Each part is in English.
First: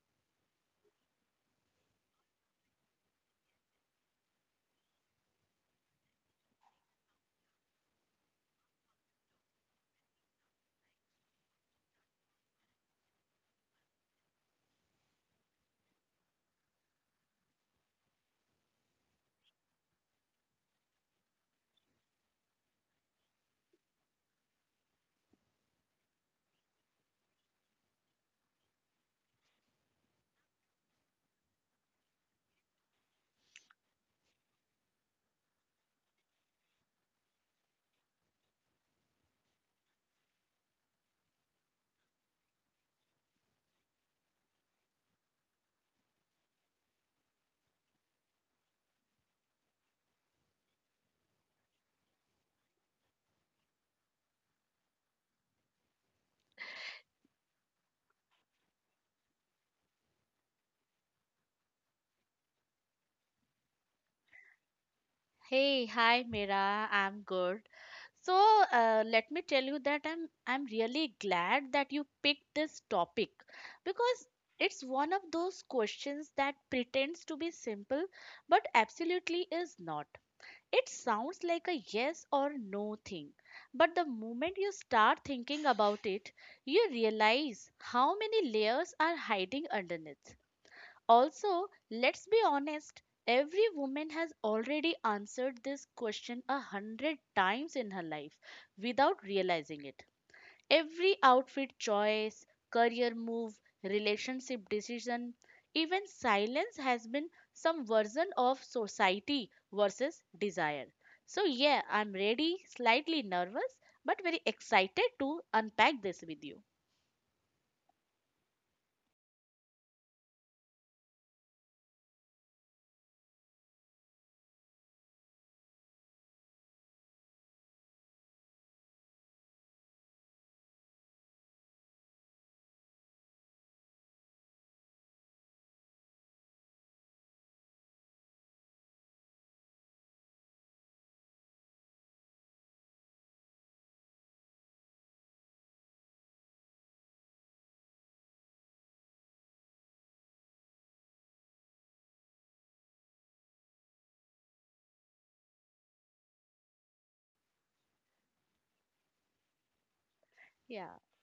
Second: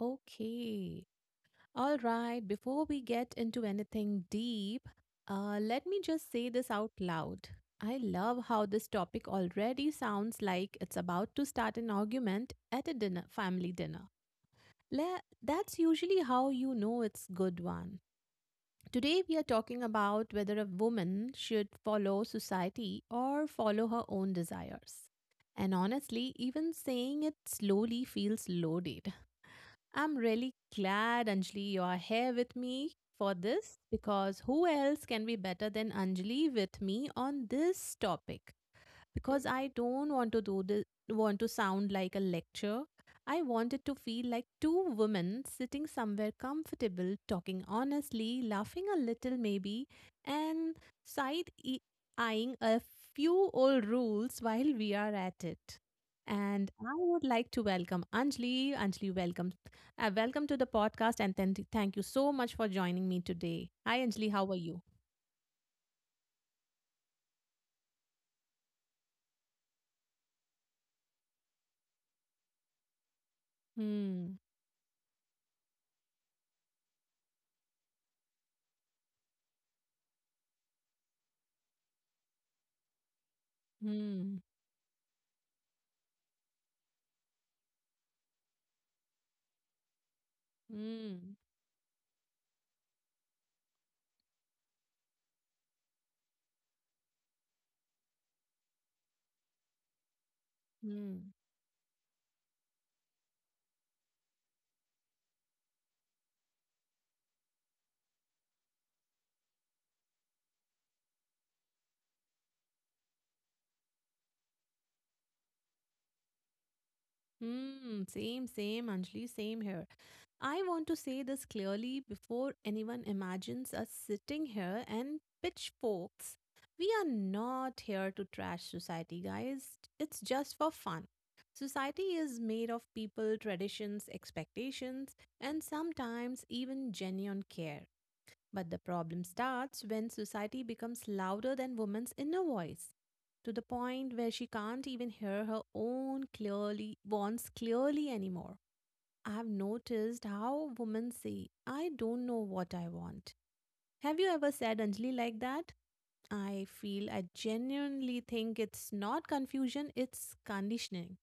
Okay. All right. Before we get into anything deep, let me just say this out loud. I love how this topic already sounds like it's about to start an argument at a dinner, family dinner. That's usually how you know it's good one. Today we are talking about whether a woman should follow society or follow her own desires. And honestly, even saying it slowly feels loaded. I'm really glad, Anjali, you are here with me for this, because who else can be better than Anjali with me on this topic? Because I don't want to do this, want to sound like a lecture. I want it to feel like two women sitting somewhere comfortable, talking honestly, laughing a little maybe, and side e- eyeing a few old rules while we are at it. And I would like to welcome Anjali. Anjali, welcome, welcome to the podcast, and then thank you so much for joining me today. Hi, Anjali, how are you? Hey, hi Mira, I'm good. So, let me tell you that I'm really glad that you picked this topic because Hmm. it's one of those questions that pretends to be simple but absolutely is not. It sounds like a yes or no thing, but the Hmm. moment you start thinking about it, you realize how many layers are hiding underneath. Hmm. Also, let's be honest, every woman has already answered this question a hundred times in her life without realizing it. Every Hmm. outfit choice, career move, relationship decision, even silence has been some version of society versus desire. So, yeah, I'm ready, slightly nervous, but very excited to unpack this with you. Hmm, Anjali, same here. I want to say this clearly before anyone imagines us sitting here and pitchforks. We are not here to trash society, guys. It's just for fun. Society is made of people, traditions, expectations, and sometimes even genuine care. But the problem starts when society becomes louder than woman's inner voice, to the point where she can't even hear her own clearly wants clearly anymore. I've noticed how women say, I don't know what I want. Have you ever said Anjali like that? I feel I genuinely think it's not confusion, it's Yeah. conditioning.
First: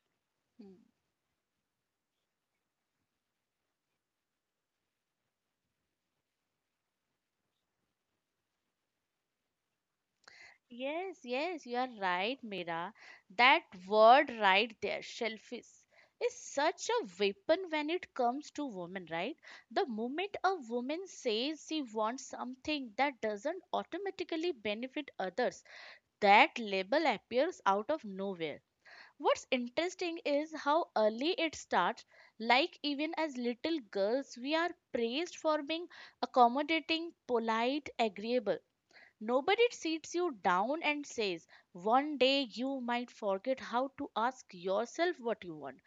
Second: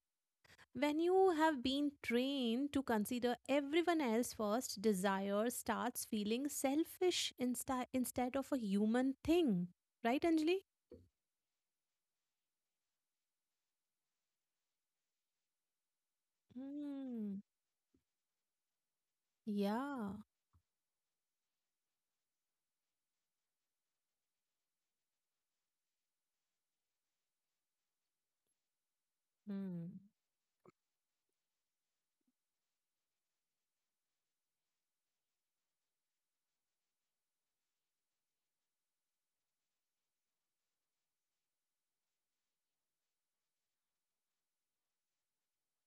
When you have been trained to consider everyone else first, desire starts feeling selfish instead of a human thing. Right, Anjali? Yes, yes, you are right, Mira. That word right there, shellfish, is such a Hmm. weapon when it comes to women, right? The Yeah. moment a woman says she wants something that doesn't automatically benefit others, that label appears out of nowhere. What's Hmm. interesting is how early it starts. Like, even as little girls, we are praised for being accommodating, polite, agreeable. Nobody sits you down and says, one day you might forget how to ask yourself what you want.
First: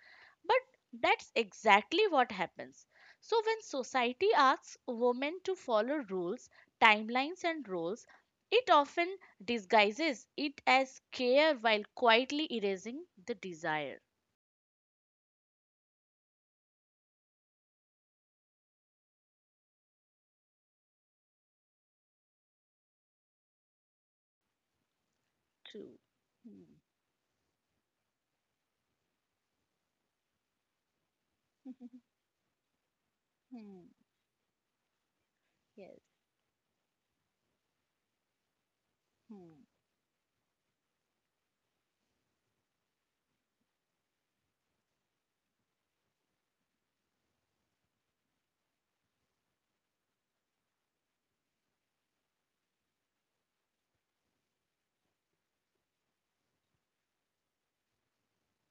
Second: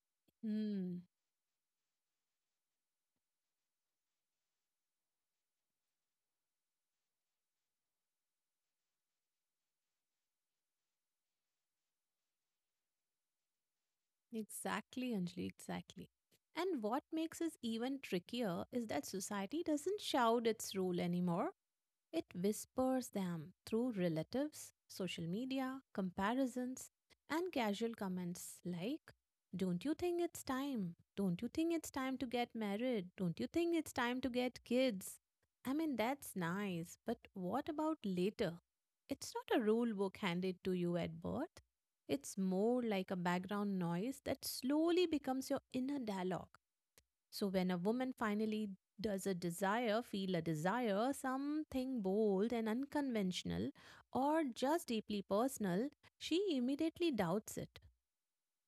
But Hmm. that's exactly what happens. So, when society asks women to follow rules, timelines, and roles, it often disguises it as care while quietly erasing the desire. Exactly, Anjali. Exactly. And what makes this even trickier is that society doesn't shout its rule anymore. It whispers them through relatives, social media, True. Hmm. comparisons, and casual comments like, don't you think it's time? Don't you think it's time to get married? Don't you think Hmm. it's time to get kids? I mean, Yes. that's nice, but what about later? It's not a Hmm. rule book handed to you at birth. It's more like a background noise that slowly becomes your inner dialogue. So when a woman finally does a desire feel a desire, something bold and unconventional, or just deeply personal, she immediately doubts it.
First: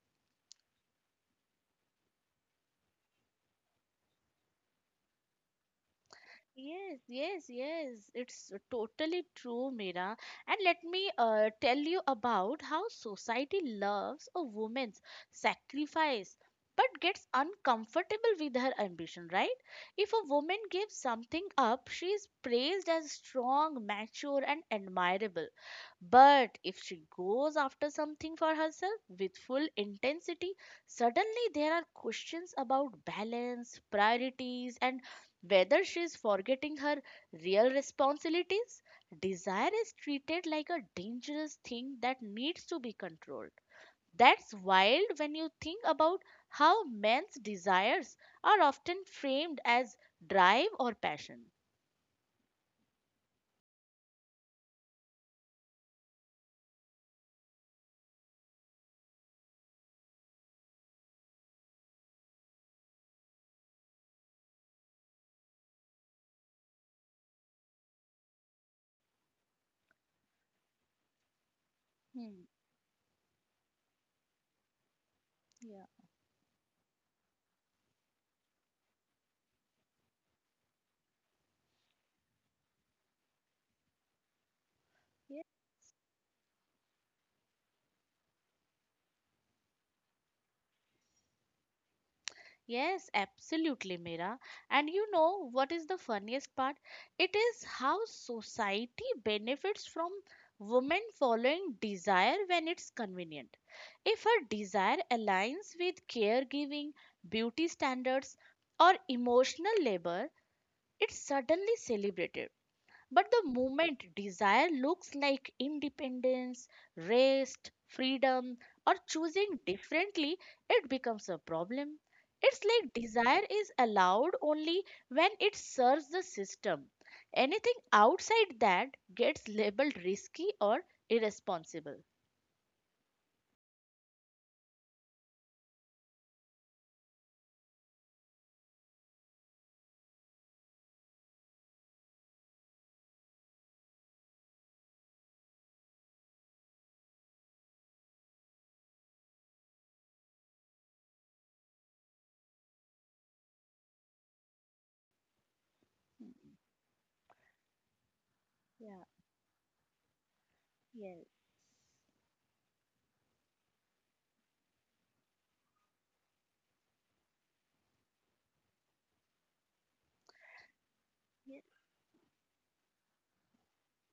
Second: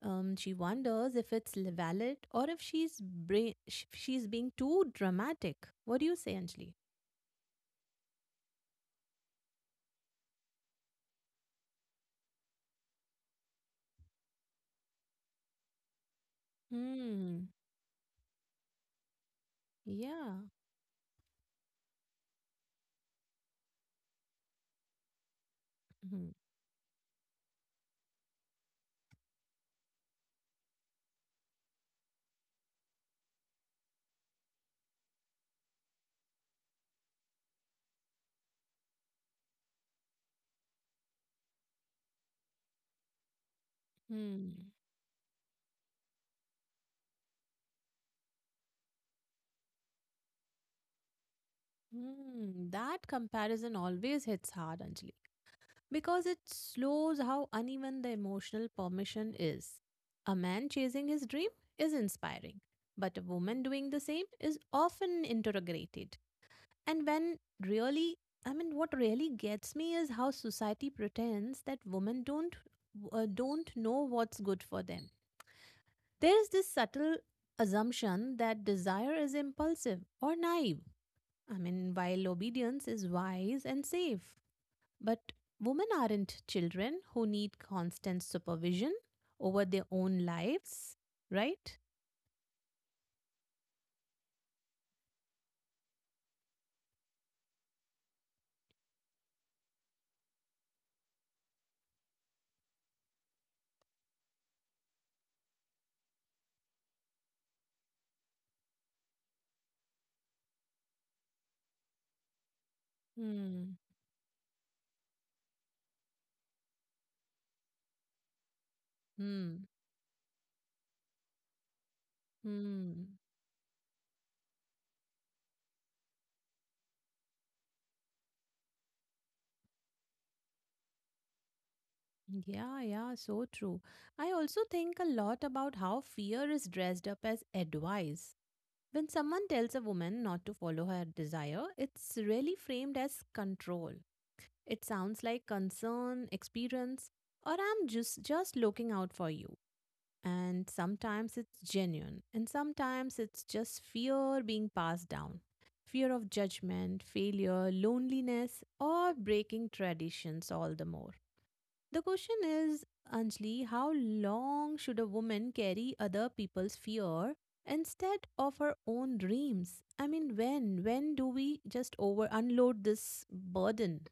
She wonders if it's valid, or if she's being too dramatic. What do you say, Anjali? Yes, yes, yes. It's totally true, Mira. And let me tell you about how society loves a woman's sacrifice but gets Hmm. uncomfortable with her ambition, right? If a Yeah. woman gives something up, she is praised as strong, mature, and admirable. Hmm. But if she goes after something for herself with full intensity, suddenly there are questions about balance, priorities, and whether she is forgetting her real responsibilities. Desire is treated like a dangerous thing that needs to be controlled. That's Hmm. wild when you think about how men's desires are often framed as drive or passion. Hmm. That comparison always hits hard, Anjali, because it slows how uneven the emotional permission is. A man chasing his dream is inspiring, but a woman doing the same is often interrogated. And when really, I mean, what really gets me is how society pretends that women Hmm. Don't know what's good for them. Yeah. There is this subtle assumption that desire is impulsive or naive. I mean, while obedience is wise and safe. But women aren't children who need constant supervision over their own lives, right? Yes, absolutely, Mira. And you know what is the funniest part? It is how society benefits from women following desire when it's convenient. If her desire aligns with caregiving, beauty standards, or emotional labor, it's suddenly celebrated. But the Hmm. moment desire looks like independence, rest, freedom, or choosing Hmm. differently, it becomes a problem. It's like Hmm. desire is allowed only when it serves the system. Anything outside that gets labeled risky or irresponsible. Yeah, yeah, so true. I also think a lot about how fear is dressed up as advice. When someone tells a woman not to follow her desire, it's really framed as control. It sounds like concern, experience, or I'm just looking out for you. And sometimes it's genuine, and sometimes it's just fear being passed down, fear of Hmm. judgment, failure, loneliness, Yeah. or breaking traditions all the more. Yes. The question is, Anjali, how long should a woman carry other people's fear instead of her own dreams? I mean, when? When do we Yes. just over unload this burden?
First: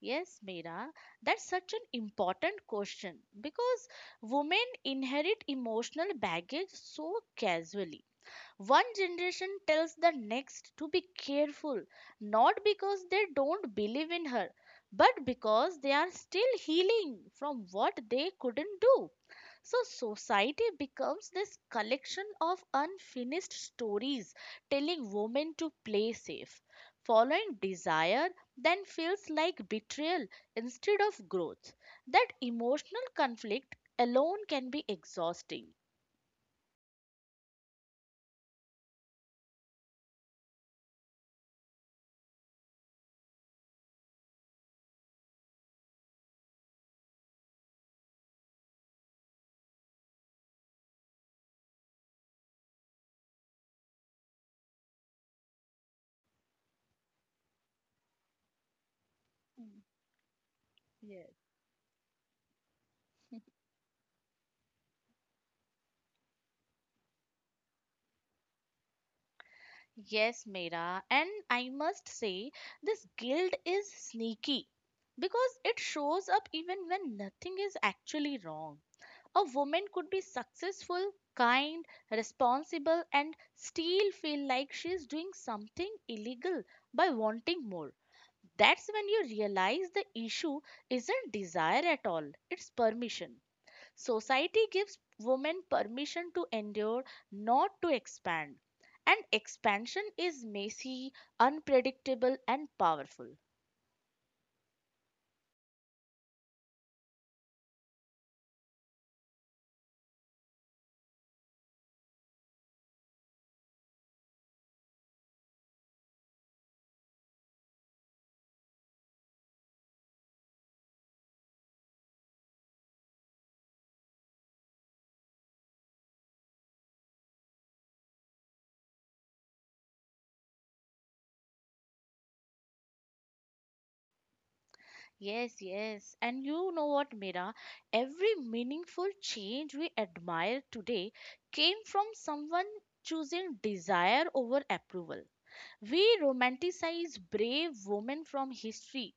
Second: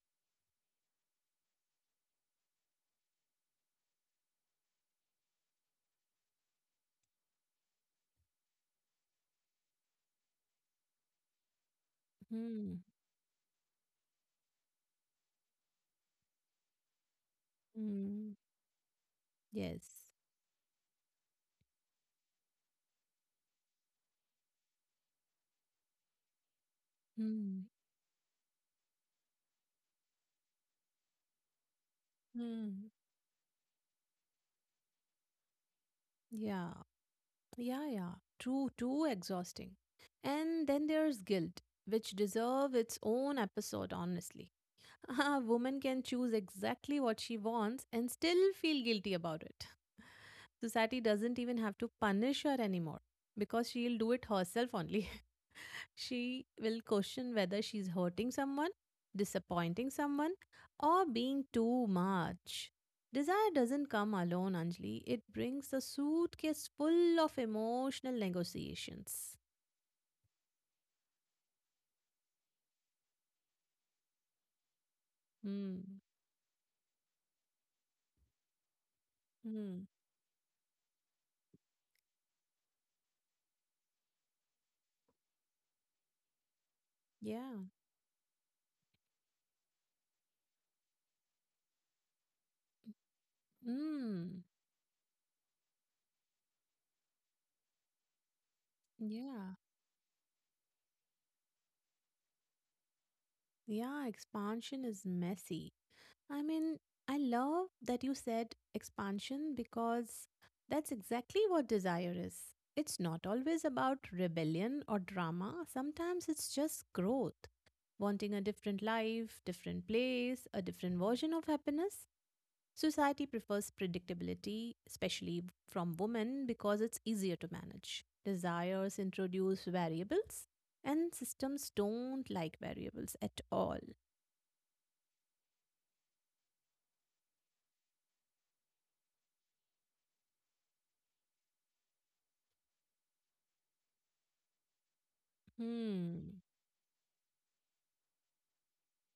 Yes, Meera, that's such an important question because women inherit emotional baggage so casually. One generation tells the next to be careful, not Hmm. because they don't believe in her, but because they are still healing from what they Hmm. couldn't do. So, Yes. society becomes this collection of unfinished stories telling women to play safe. Following Hmm. desire then feels like betrayal instead of growth. That Hmm. emotional conflict alone can be exhausting. Yeah. Yeah, yeah. True, too exhausting. And then there's guilt, which deserve its own episode, honestly. A woman can choose exactly what she wants and still feel guilty about it. Society doesn't even have to punish her anymore because she'll do it herself only. She will question whether she's hurting someone, disappointing someone, or being too much. Desire doesn't come alone, Anjali. It brings a suitcase full of emotional negotiations. Yes, Mera, and I must say this guilt is sneaky because it Hmm. shows up even when nothing is actually wrong. A woman Hmm. could be successful, kind, responsible, and still feel like she is doing something illegal by Yeah. wanting more. That's when you realize the issue isn't desire at all, it's permission. Hmm. Society gives women permission to endure, not to expand. And Yeah. expansion is messy, unpredictable, and powerful. Yeah. Expansion is messy. I mean, I love that you said expansion, because that's exactly what desire is. It's not always about rebellion or drama, sometimes it's just growth. Wanting a different life, different place, a different version of happiness. Society prefers predictability, especially from women, because it's easier to manage. Desires introduce variables, and systems don't like variables at all. Yes, yes. And you know what, Mira? Every meaningful change we admire today came from someone choosing desire over approval. We Hmm. romanticize brave women from history,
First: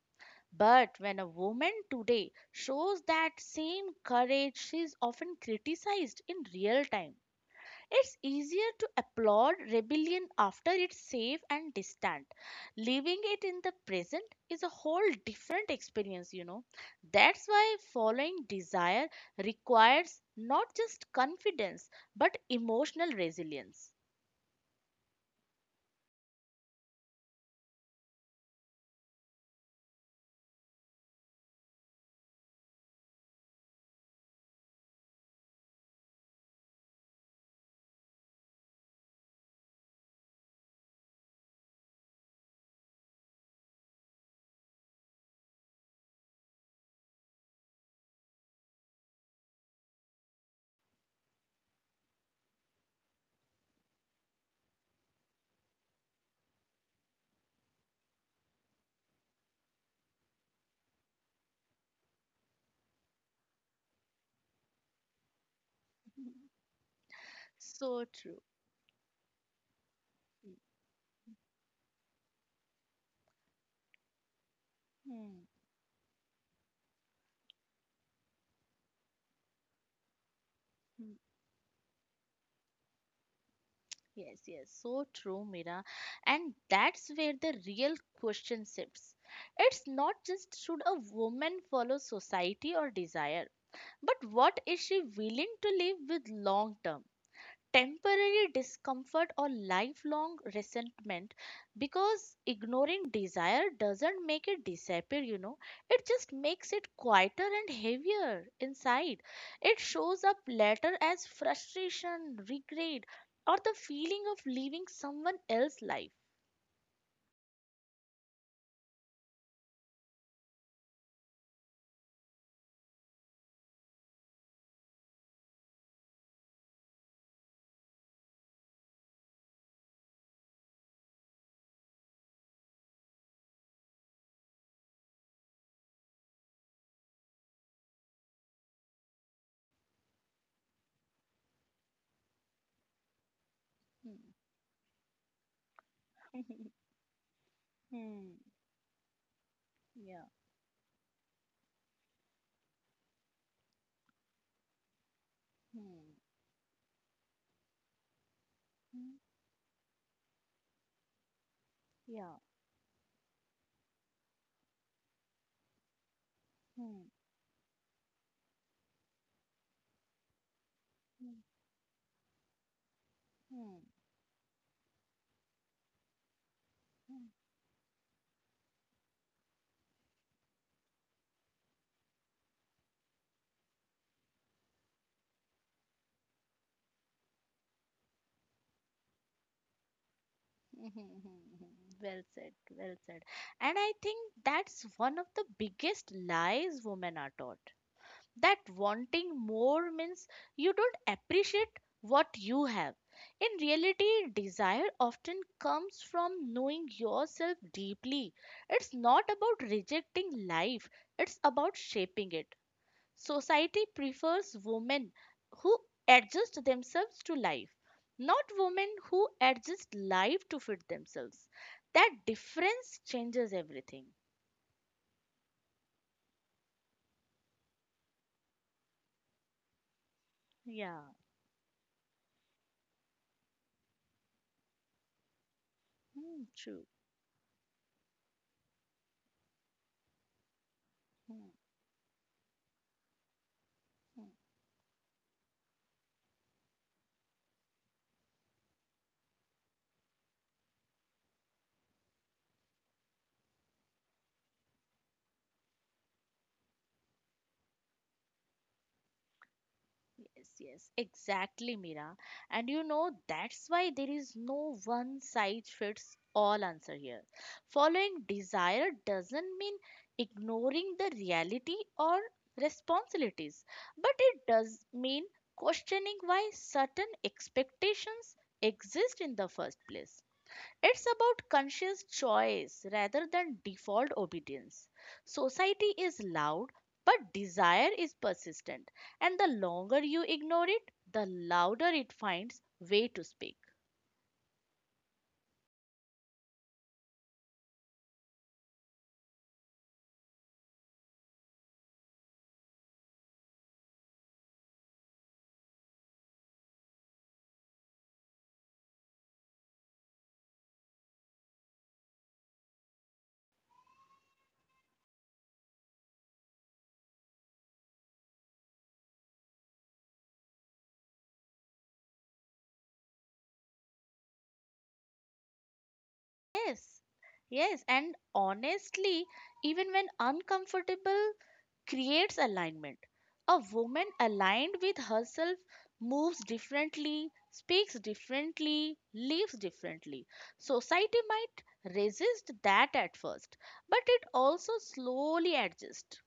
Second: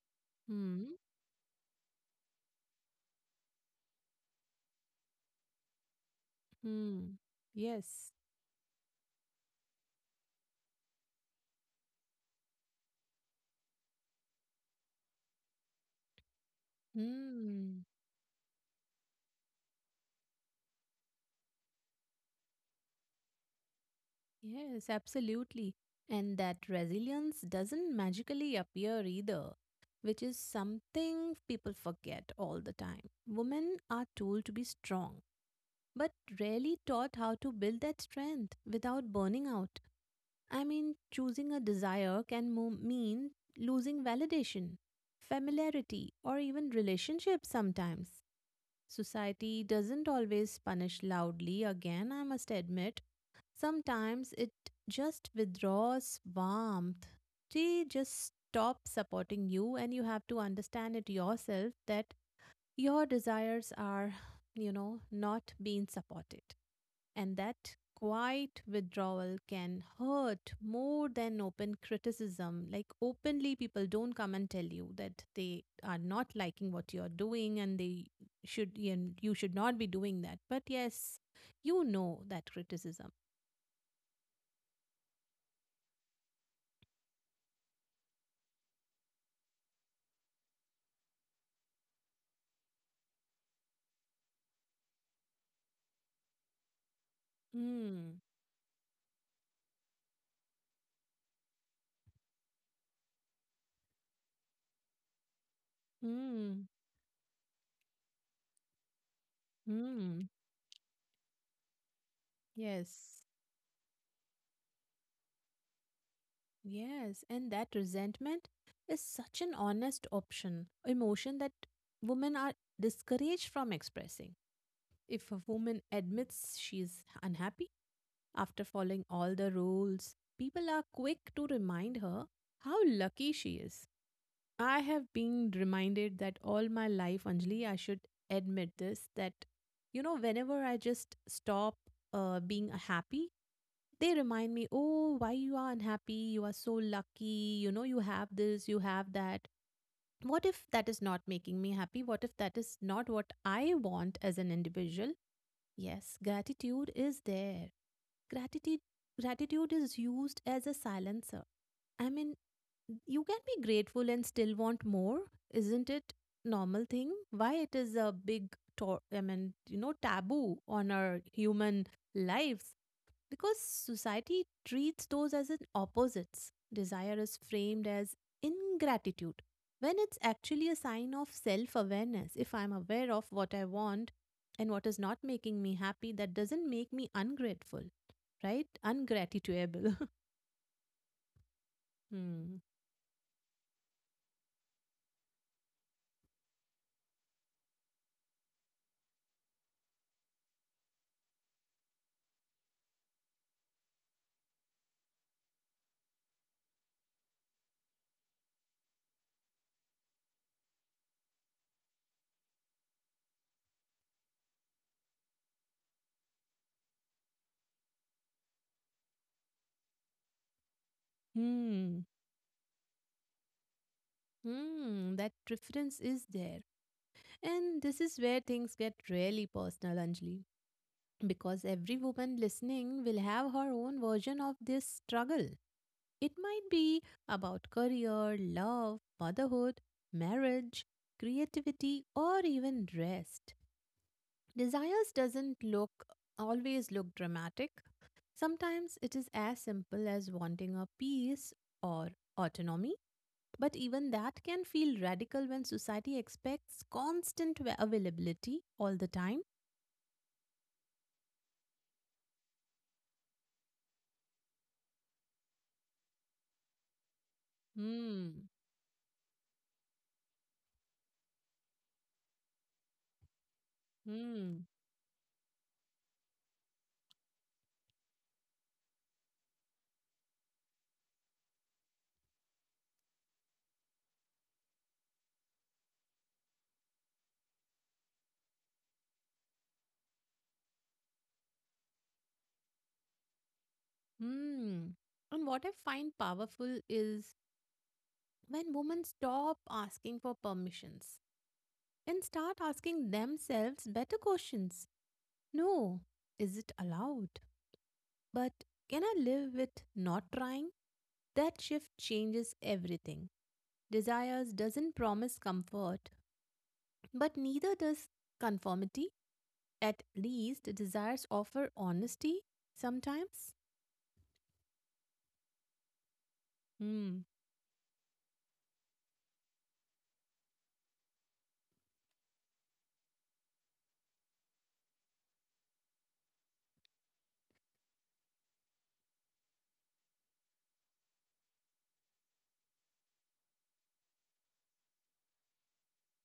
Hmm. but when a woman today shows that same courage, she is often criticized in real time. Mm, yes. It's easier to applaud rebellion after it's safe and distant. Living it in the present is a whole different experience, you know. That's why Mm, following desire requires not just confidence but emotional resilience. yes, absolutely. And that resilience doesn't magically appear either, which is something people forget all the time. Women are told to be strong, but rarely taught how to build that strength without burning out. I mean, choosing a desire can mean losing validation, familiarity, or even relationships sometimes. Society doesn't always punish loudly, again, I must admit. Sometimes it just withdraws warmth. They just stop supporting you, and you have to understand it yourself that your desires are, you know, not being supported. And that So true. quiet withdrawal can hurt more than open criticism. Like, openly, people don't come and tell you Hmm. that Hmm. they are not liking what you're doing and they should, and you should not be doing that. But yes, you know that criticism. Yes, yes, so true, Mira. And that's where the real question shifts. It's not just should a woman follow society or desire, but what is she willing to live with long term? Mm, Temporary discomfort or lifelong resentment, because ignoring desire doesn't make it disappear, you know, it just mm, makes it quieter and heavier inside. It shows mm. up later as frustration, regret, Yes, or the feeling of leaving someone else's life. yes. And that resentment is such an honest option, emotion that women are discouraged from expressing. If a woman admits she's unhappy after following all the rules, people are quick to remind her how lucky she is. I have been reminded that all my life, Anjali, I should admit this that, you know, whenever I just stop being happy, they Hmm. remind me, oh, why you are unhappy? You are so lucky. You know, you have Hmm. this, you have that. Yeah. What if that is not making me happy? What if that is not what I want as an individual? Hmm. Yes, gratitude is there. Gratitude Hmm. gratitude is used as a silencer. I mean, Yeah. you can be grateful and still want more, isn't it? Normal Hmm. thing. Why it is a big I mean, you know, taboo on our human lives, because Hmm. society treats those as an opposites. Desire Hmm. is framed as ingratitude when it's actually a sign of self awareness. If I'm aware of what I want and what is not making me happy, that doesn't make me ungrateful, right? Ungratituable. Well said, Hmm. well said. And I think that's one of the biggest lies women are taught. That wanting more means you don't appreciate what you have. In reality, desire often comes from knowing yourself deeply. It's not about rejecting life, it's about shaping it. Society prefers women who adjust themselves to life, not women who adjust life to fit themselves. Hmm. That difference changes everything. Hmm. That difference is there. And this is where things get really personal, Anjali. Yeah. Because every woman listening will have her own version of this struggle. It Hmm, might true. be about career, love, motherhood, marriage, Hmm. creativity, or even rest. Hmm. Desires doesn't look always look dramatic. Sometimes it is as simple as wanting a peace or autonomy, but even that can feel radical when society expects constant availability all the time. Yes, yes, exactly, Mira. And you know, that's why there is no one size fits all answer here. Following Hmm. desire doesn't mean ignoring the reality or responsibilities, but it Hmm. does mean questioning why certain expectations exist in the first place. It's about conscious choice rather than default obedience. Society is loud, but desire is persistent, and the longer you ignore it, the louder it finds way to speak. Hmm. And what I find powerful is when women stop asking for permissions and start asking themselves better questions. No, is it allowed? But can I live with not trying? That shift changes everything. Desires doesn't promise comfort, but neither does conformity. At least desires offer honesty sometimes. Yes, Hmm. yes, and honestly, even when uncomfortable, creates alignment. A woman aligned with herself moves differently, speaks differently, lives differently. Society might resist that at first, but it also slowly adjusts.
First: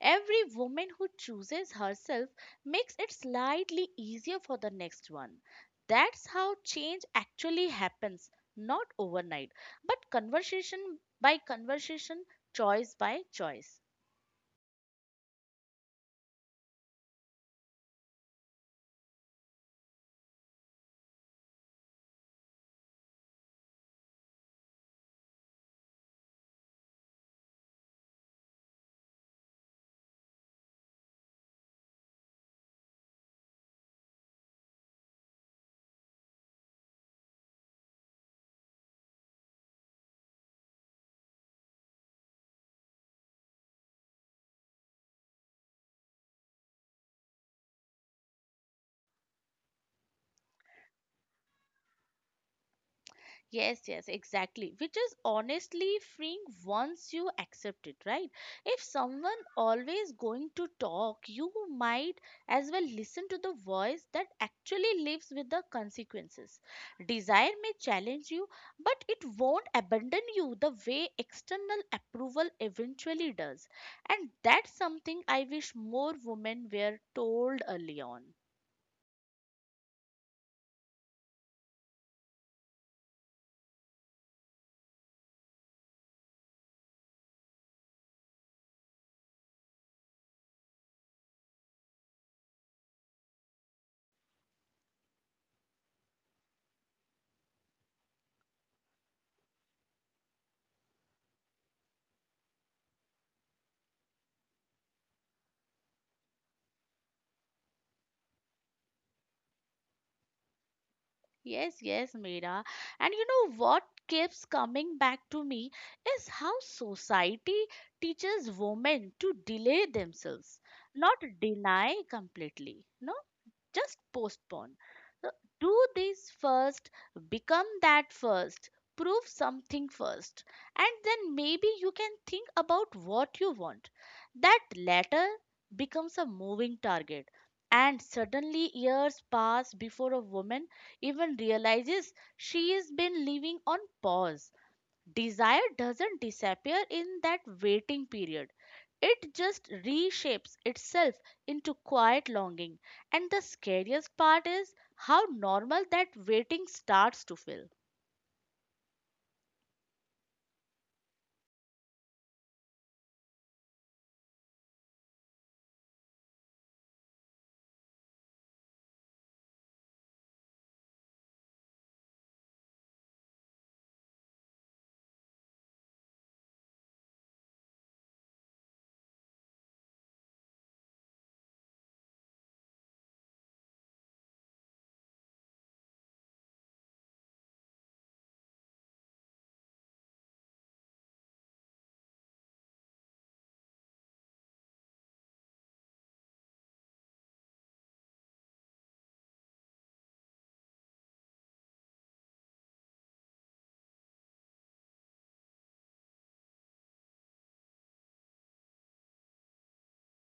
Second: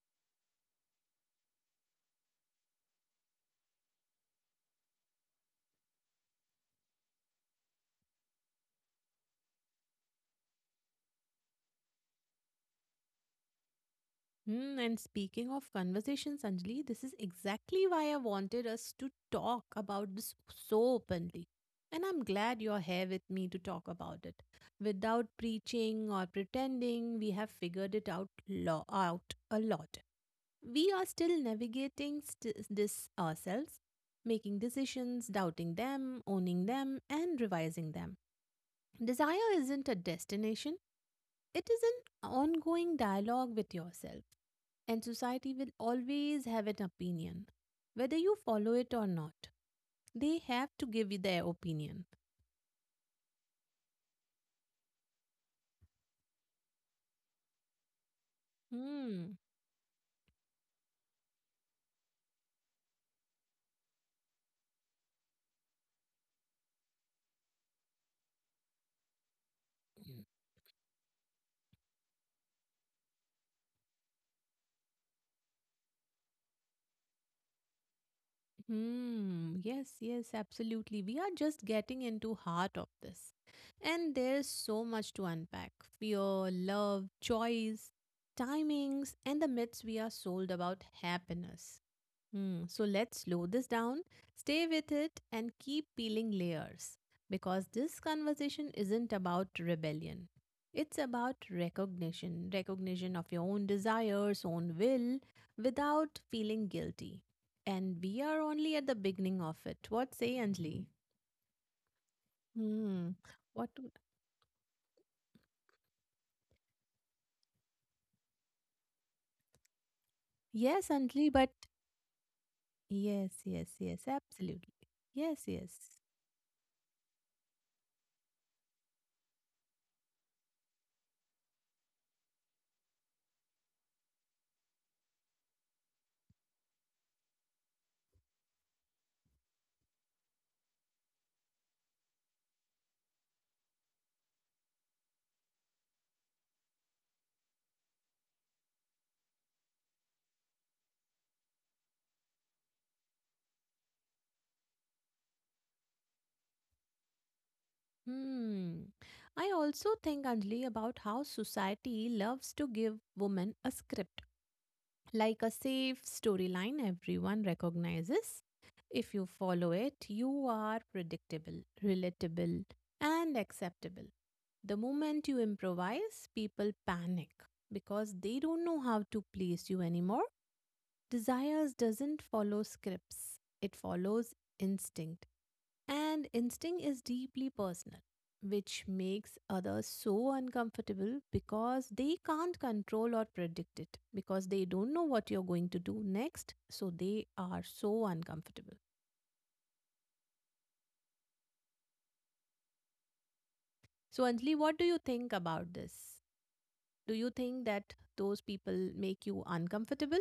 Every woman who chooses herself makes it slightly easier for the next one. That's how change actually happens, not overnight, but conversation by conversation, choice by choice. Hmm, and speaking of conversations, Anjali, this is exactly why I wanted us to talk about this so openly. And I'm glad you're here with me to talk about it. Without preaching or pretending, we have figured it out a lot. We are still navigating this ourselves, making decisions, doubting them, owning them, and revising them. Desire isn't a destination, it is an ongoing dialogue with yourself, and society will always have an opinion. Whether you follow it or not, they have to give you their opinion. Yes, yes, exactly. Which is honestly freeing once you accept it, right? If someone Hmm. always going to talk, you might as well listen to the voice that actually lives with the consequences. Desire may challenge you, but it won't abandon you the way external approval eventually does. And that's something I wish more women were told early on. Hmm. Yes, yes, absolutely. We are just getting into heart of this. And there's so much to unpack. Fear, love, choice, timings, and the myths we are sold about happiness. Hmm, so let's slow this down, stay with it, and keep peeling layers. Because this conversation isn't about rebellion. It's about recognition, recognition of your own desires, own will, without feeling guilty. And we are only at the beginning of it. What say, Anjali? Yes, yes, Meera. And Hmm. you know What? what keeps coming back to me is how society teaches women to delay themselves, Yes, not Anjali, but deny completely. No, yes, yes, just yes, absolutely. postpone. So Yes, yes. do this first, become that first, prove something first, and then maybe you can think about what you want. That latter becomes a moving target. And suddenly, years pass before a woman even realizes she has been living on pause. Desire doesn't disappear in that waiting period. It just reshapes itself into quiet longing. And the scariest part is how normal that waiting starts to feel. Hmm. I also think, Anjali, about how society loves to give women a script, like a safe storyline everyone recognizes. If you follow it, you are predictable, relatable, and acceptable. The moment you improvise, people panic because they don't know how to place you anymore. Desires doesn't follow scripts, it follows instinct. And instinct is deeply personal, which makes others so uncomfortable because they can't control or predict it, because they don't know what you're going to do next. So they are so uncomfortable. So, Anjali, what do you think about this? Do you think that those people make you uncomfortable?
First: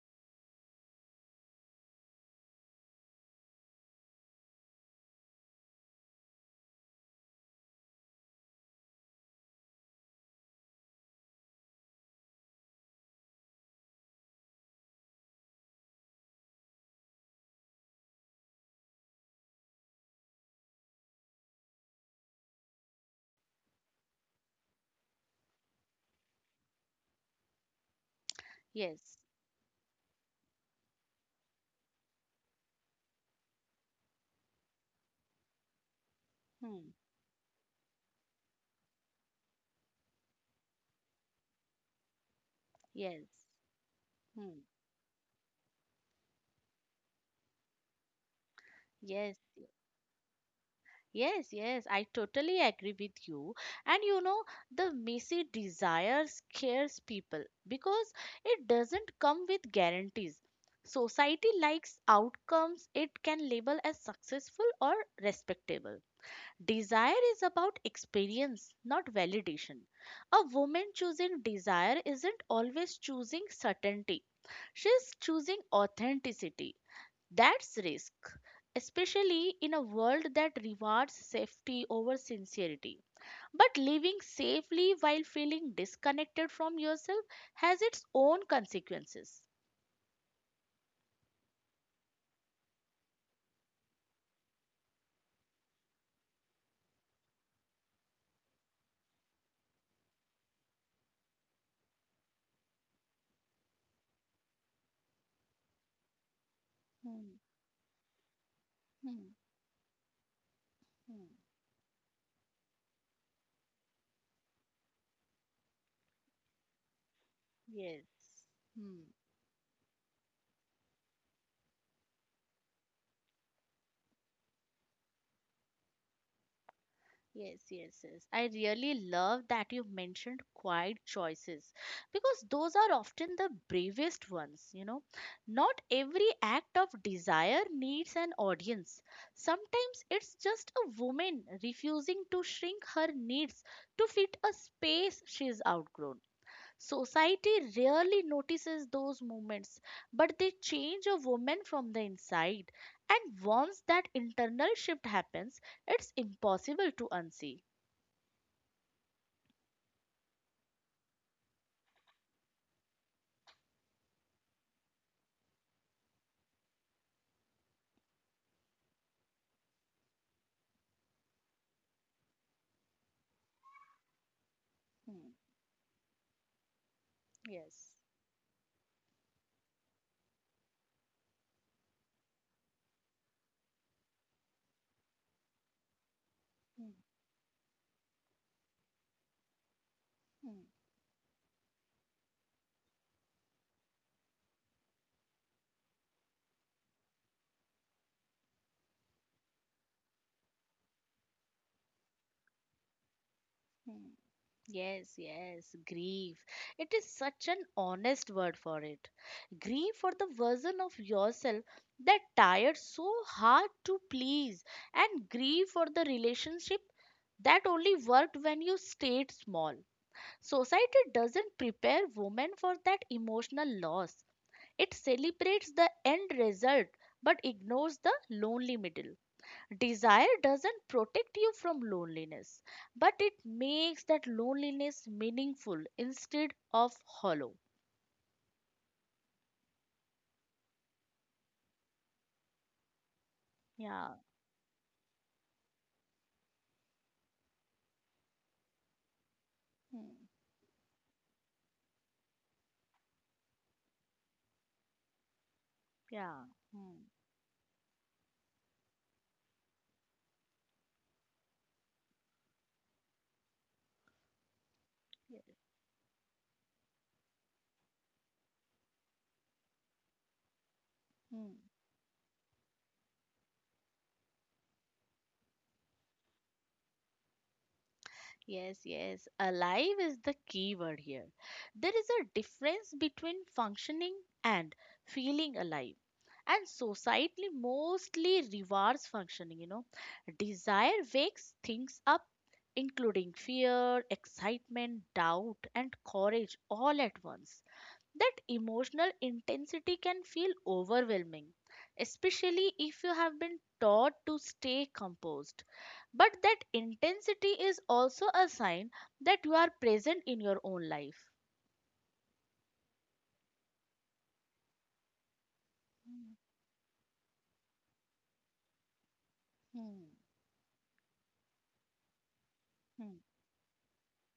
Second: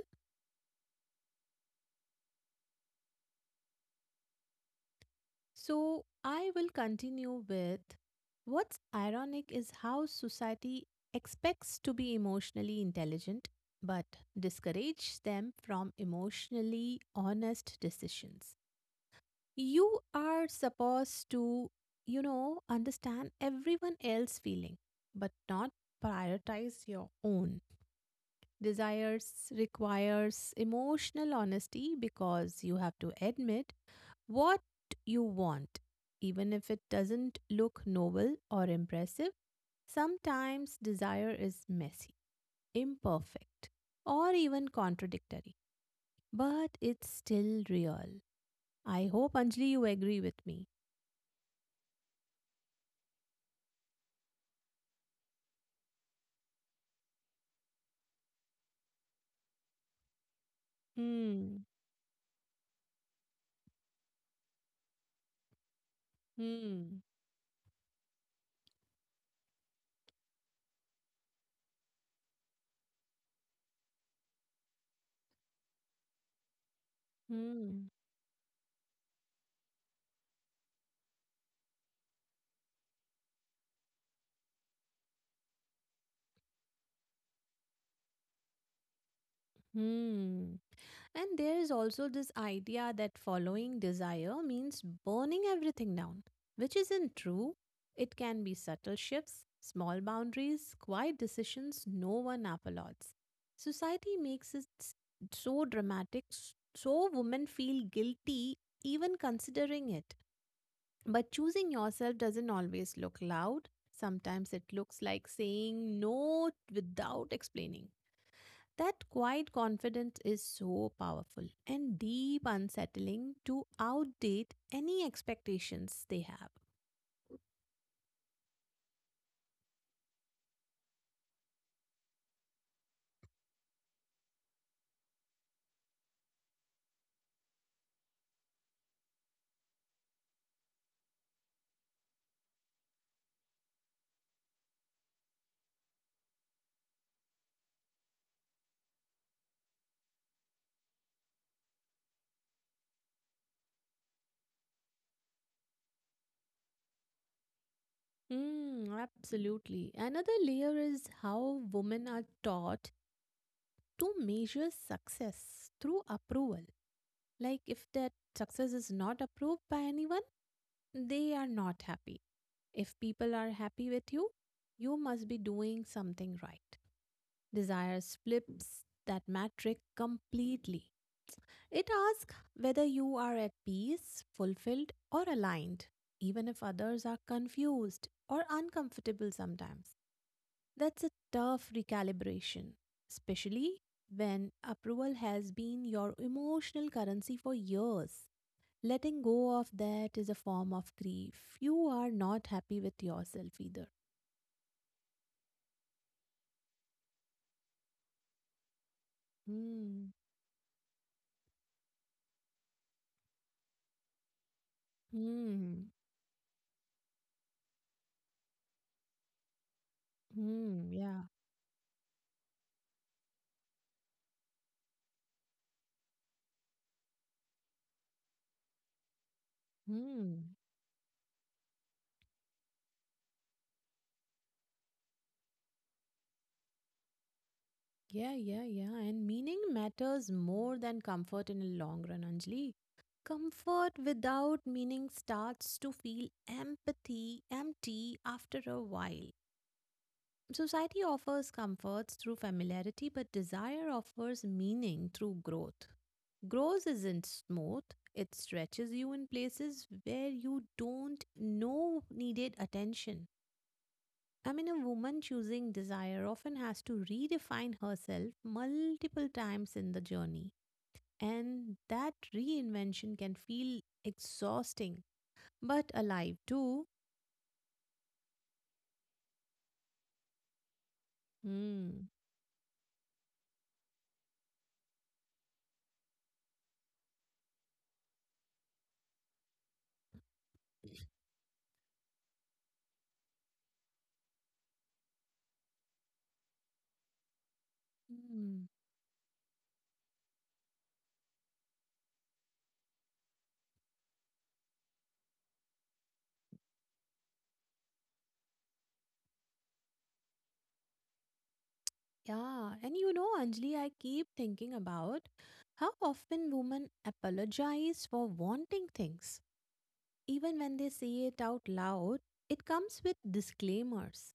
So I will continue with what's ironic is how society expects to be emotionally intelligent but discourages them from emotionally honest decisions. You are supposed to, understand everyone else's feeling but not prioritize your own Yes. desires. Requires emotional honesty because you have to admit what you want, even if it Hmm. doesn't look noble or impressive. Sometimes desire is messy, Yes. imperfect, or Hmm. even contradictory, but it's still real. I hope, Yes. Anjali, you agree with me. Yes, yes, I totally agree with you. And you know, the messy desire scares people because it doesn't come with guarantees. Society Hmm, likes outcomes it can label as successful or respectable. hmm, Desire is about experience, not validation. A woman choosing desire isn't always choosing certainty, she's choosing authenticity. That's hmm, risk, especially in a world that rewards safety over sincerity. But living safely while feeling disconnected from yourself has its own consequences. hmm. And there is also this idea that following desire means burning everything down, which isn't true. It can be subtle shifts, small boundaries, quiet decisions no one applauds. Society makes it so dramatic, so Hmm, women feel guilty even hmm, considering it. But hmm. choosing yourself doesn't always look loud. Sometimes it looks like saying no without explaining Yes. Hmm. that quiet confidence is so powerful and deep unsettling to outdate any expectations they have. Yes, yes, yes. I really love that you mentioned quiet choices because those are often the bravest ones, you know. Not every act of desire needs an audience. Sometimes it's just a woman refusing to shrink her needs to fit a space she's outgrown. Society rarely notices those movements, but they change a woman from the inside. And once that internal shift happens, it's impossible to unsee. Mm, absolutely. Another layer is how women are taught to measure success through approval. Like if that success is not approved by anyone, they are not happy. If people are happy with you, you must Hmm. be doing something right. Yes. Desire flips that metric completely. It asks whether you are at peace, fulfilled, or aligned, even if Hmm. others are confused or uncomfortable sometimes. Hmm. That's a tough recalibration, especially when approval has been your emotional currency for years. Letting go of that is a form of grief. You are not happy with yourself either. Hmm. Yes, yes, grief. It is such an honest word for it. Grief Hmm. for the version of yourself that tired so hard to please, and grief for Hmm. the relationship that only worked when you stayed small. Hmm. Society Yeah. doesn't prepare women for that emotional loss. It celebrates the end result but ignores the lonely middle. Desire Hmm. doesn't protect you from loneliness, but it makes that loneliness meaningful instead of hollow. Yeah, yeah, yeah. And meaning matters more than comfort in the long run, Anjali. Comfort Yeah. without meaning starts to feel empathy, empty after a while. Hmm. Society offers comforts through familiarity, but desire offers meaning through growth. Yeah. Growth Hmm. isn't smooth, it stretches you in places where you don't know needed attention. I mean, a woman Yes. choosing desire often has to redefine herself multiple times in the journey, Hmm. and that reinvention can feel exhausting but alive too. Yes, yes. Alive is the key word here. There is Hmm. a difference between functioning and feeling alive. And society mostly rewards functioning, you know. Desire wakes things up, including fear, excitement, doubt, and courage all at once. That Hmm. emotional intensity can feel overwhelming, especially if you have been taught to stay composed. But that intensity is also a sign that you are present in your own life. Yeah, and Anjali, I keep thinking about how Hmm, often women apologize for wanting things. hmm, Even when they say it out loud, it comes hmm, with disclaimers.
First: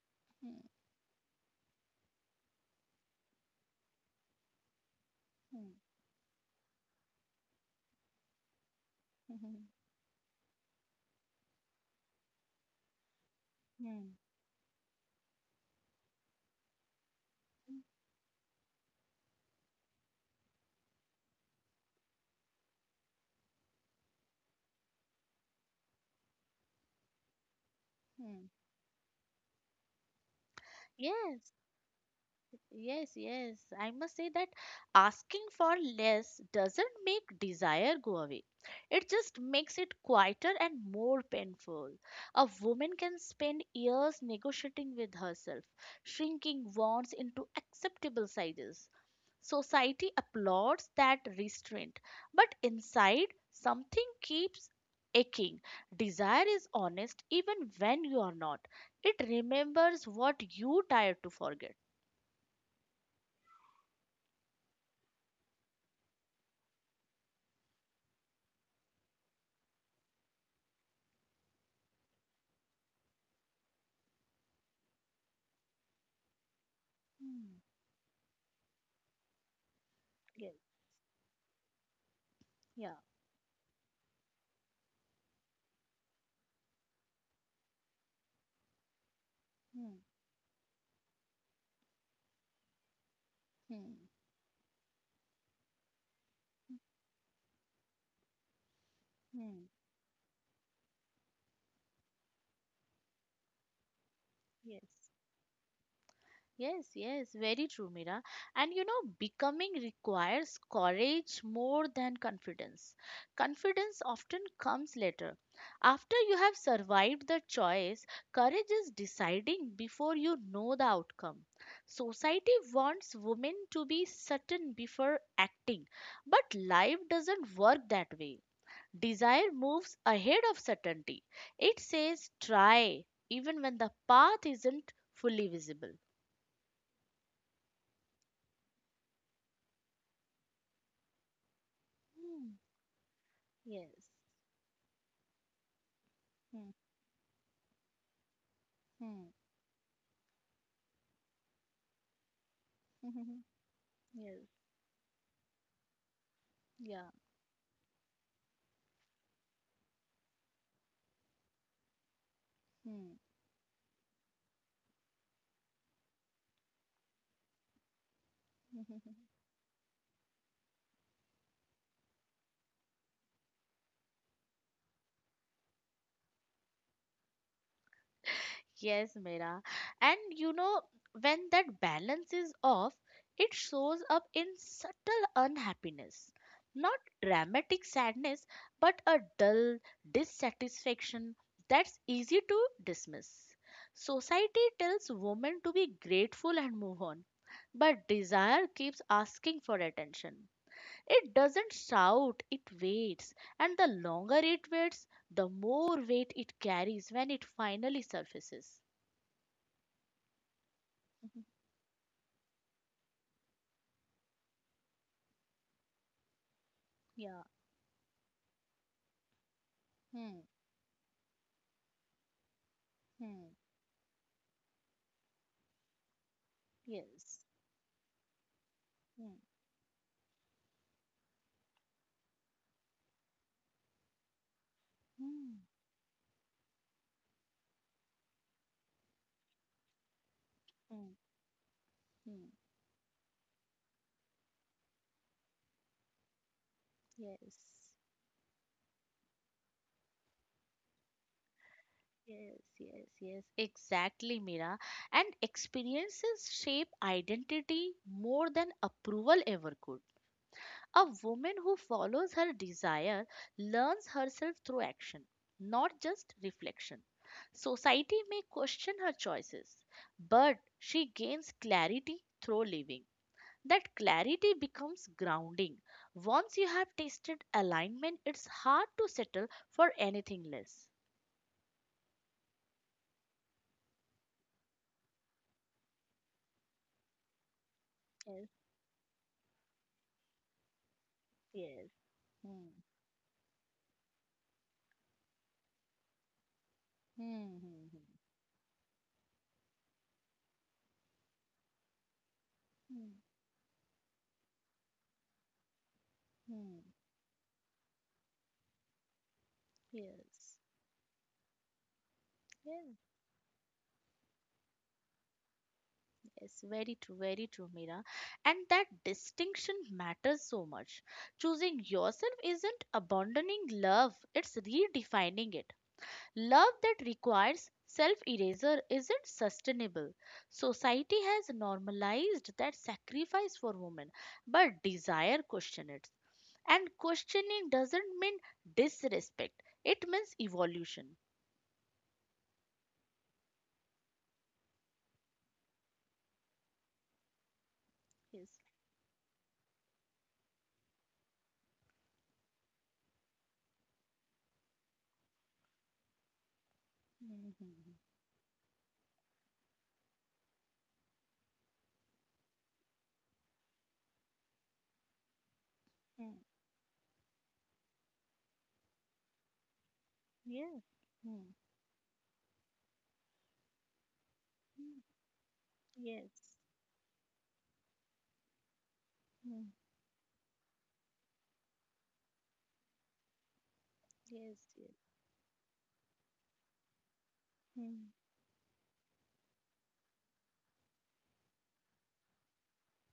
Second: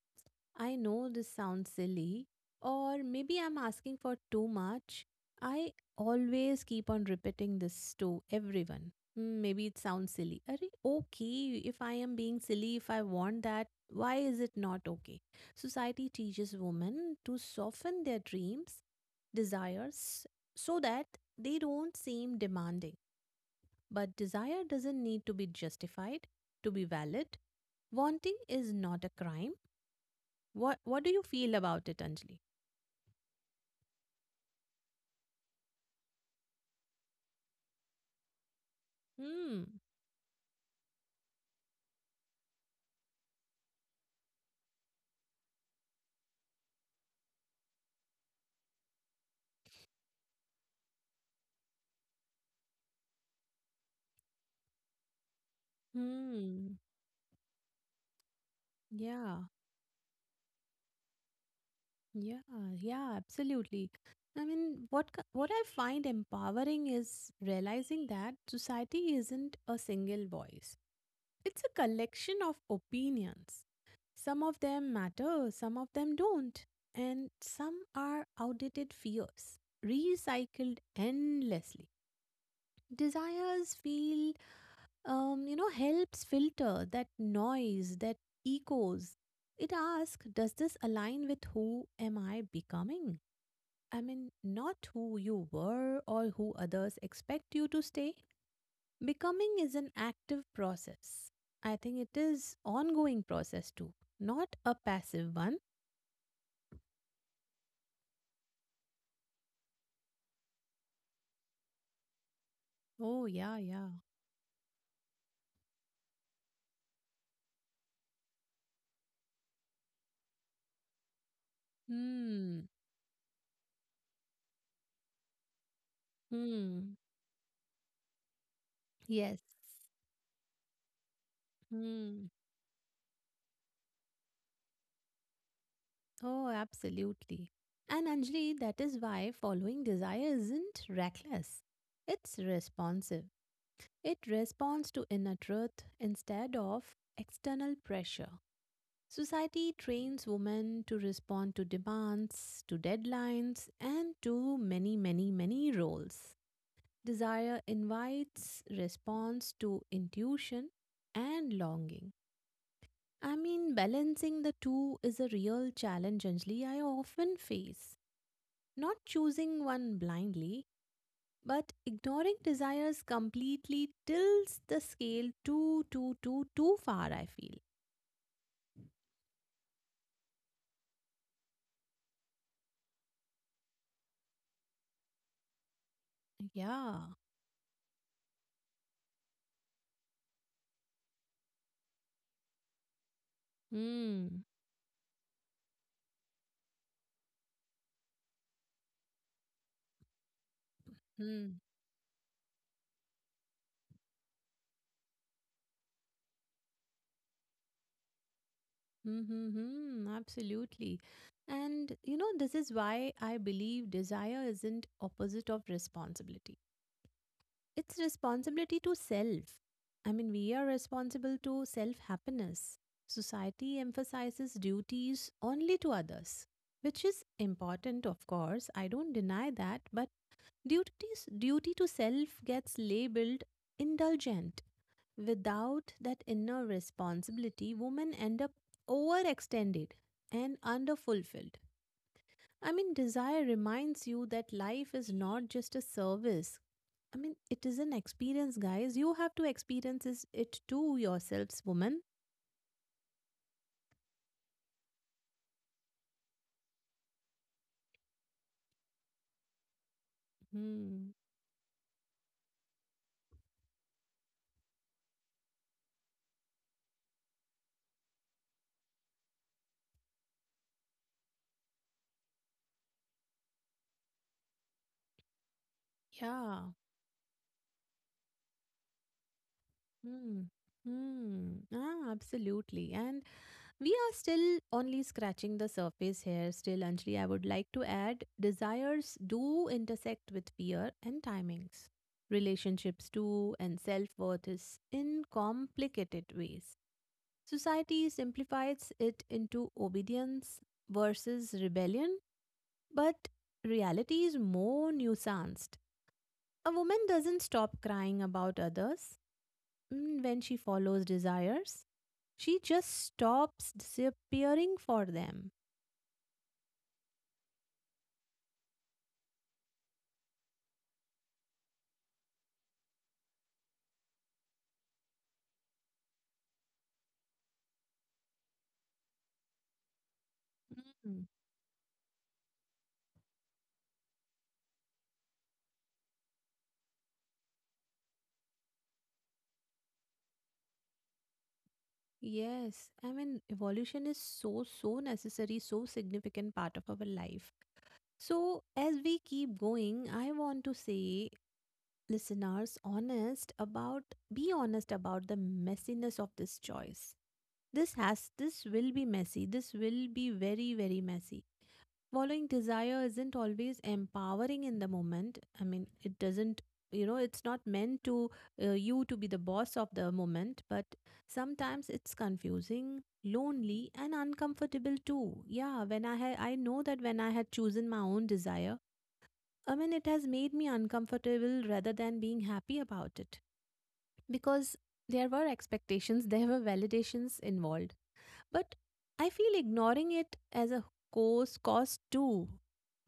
I know this sounds silly, or maybe I'm asking for too much. I hmm, always keep on repeating this to everyone. Hmm, hmm, maybe it sounds silly. Are okay? If I am being silly, if I want that, hmm, why is it not okay? Society teaches women to soften their dreams, desires, so that they don't seem demanding. But desire doesn't need to be justified to be valid. hmm. Wanting Hmm. is not a crime. What do you Yes. feel about it, Anjali? Yes, yes. I must say that asking for less doesn't make desire go away. It just Hmm. makes it quieter and more painful. A woman can spend years negotiating with herself, shrinking wants into acceptable sizes. Society applauds that restraint, but inside, something keeps aching. Desire is Hmm. honest even when you are not. It Yeah. remembers what you tired to forget. Yeah. Yeah. Absolutely. I mean, what I find empowering is realizing that society isn't a single voice. It's a collection of opinions. Some of them matter, some of them don't, and Hmm. some are outdated fears, Yes. recycled endlessly. Yeah. Desires feel helps filter that noise, that echoes. It Hmm. asks, does this align with who am I becoming? I Hmm. mean, not who you were or who others expect you to stay. Becoming Hmm. is an active process. I think it is ongoing process too, not a Yes. passive one. Yes. Yes. Very true, Mira. And you know, becoming requires courage more than confidence. Oh yeah, yeah. Confidence often comes later. After you have survived the choice, courage is deciding before you know the outcome. Society Hmm. wants women to be certain before acting, but life Hmm. doesn't work that way. Yes. Desire moves ahead of certainty. It says Hmm. try, even when the path isn't fully visible. Oh, absolutely. And Anjali, that is why following desire isn't reckless. It's Hmm. responsive. Yes. It responds to inner truth instead Hmm. of external pressure. Society trains women to respond to demands, to Hmm. deadlines, and Yes. to many, many, many roles. Yeah. Desire invites response to intuition and longing. I mean, balancing the two is a real challenge, Anjali, I often face. Hmm. Not choosing one blindly, but ignoring desires completely tilts the scale too, too, too, too far, I feel. Yes, Mira. And you know, when that balance is off, it shows up in subtle unhappiness. Not Yeah. dramatic sadness, but a dull dissatisfaction that's easy to dismiss. Hmm. Society tells women to be grateful and move on, but desire keeps asking for attention. It Hmm. doesn't shout, it waits, and the longer it waits, the more weight it carries when it finally surfaces. Hmm. Hmm. Hmm. Absolutely. Mhm. And this is why I believe desire isn't opposite of responsibility. Yeah. It's responsibility to self. I mean, Hmm. we are responsible to self happiness. Hmm. Society emphasizes duties only to others, which is Yes. important, of course. I don't Hmm. deny that, but duty to self gets labeled indulgent. Hmm. Without that inner responsibility, women end up overextended and Hmm. underfulfilled. Hmm. I mean, desire reminds you that life is not just a service. I mean, Yes. it is an experience, guys. You have to experience it too yourselves, woman. Yes. Yes. Yes. Exactly, Mira. And experiences shape identity more than approval ever could. A Hmm. woman who follows her desire learns herself through action, not just reflection. Society may question her choices, but she gains clarity through living. That clarity becomes grounding. Once Yeah. you have tasted alignment, it's hard to settle for Hmm. anything less. Hmm. Ah, absolutely. And we are still only scratching the surface here. Still, Anjali, I would like to add Yes, desires do intersect with fear and yes. timings, Hmm. relationships too, and self worth is in complicated ways. Hmm. Hmm. Society simplifies it into obedience versus rebellion, Hmm. Hmm. but reality is more nuanced. A Hmm. woman doesn't stop crying about others when Yes. she follows desires. She just Yes, stops disappearing for them. yes, very true, Mira. And that distinction matters so much. Choosing yourself isn't abandoning love, it's redefining it. Love that requires self erasure isn't sustainable. Society Mm. has normalized that sacrifice for women, but desire question it. And questioning doesn't mean disrespect, it means evolution. Yes, I mean, evolution is so, so necessary, so significant part of our life. Yes. So, as we keep going, I want to say listeners honest about be honest about the messiness of this choice. Mhm. This will be messy. This will be very, very messy. Following desire isn't always empowering in the moment. I mean, it Mm. doesn't, it's not meant to you to be the boss of the moment, Yeah. but Mm. sometimes it's confusing, lonely, and uncomfortable Mm. too. Yeah, when I had I Yes. know that when I had chosen my own desire, Mm. I mean, it has made me uncomfortable rather than being happy about it, Yes. because Yes. there were expectations, there were validations involved. Mm. But I feel ignoring it as a cost too.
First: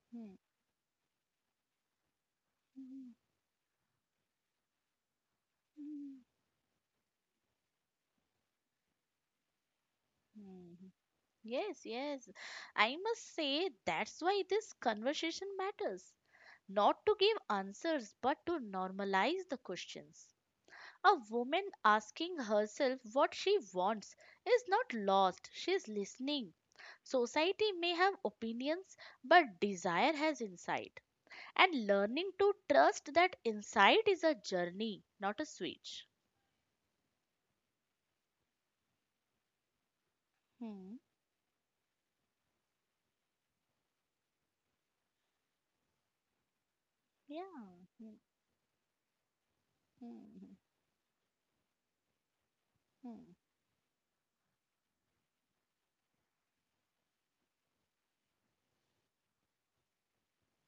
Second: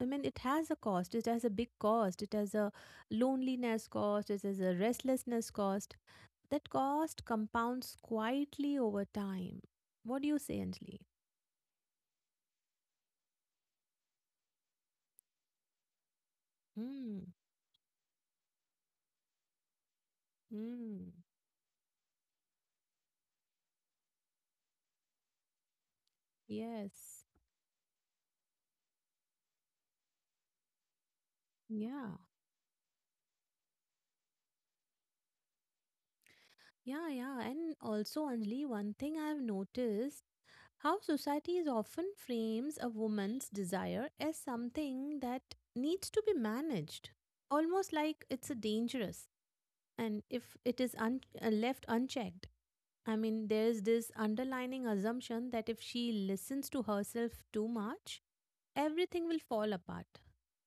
I mean, Mm. it has a cost. It has a big cost. It has a Mm. loneliness cost. It has a restlessness cost. Mm. That cost compounds quietly over time. What do you say, Mm. Anjali? Yes, yes. I must say that's why this conversation matters. Not to Hmm. give answers but to normalize the questions. Hmm. A woman asking herself what she wants is not lost, she is listening. Yes. Society may have opinions, but desire has insight. And Yeah. learning to trust that insight is a journey, not a switch. Yeah, yeah. And also, Anjali, one thing I've noticed: Hmm. how society is often frames a woman's desire as something that needs to be managed, Yeah. almost Hmm. like it's a dangerous. And Hmm. if it is left unchecked, I Hmm. mean, there's this underlining assumption that if she listens to herself too much, everything will fall apart.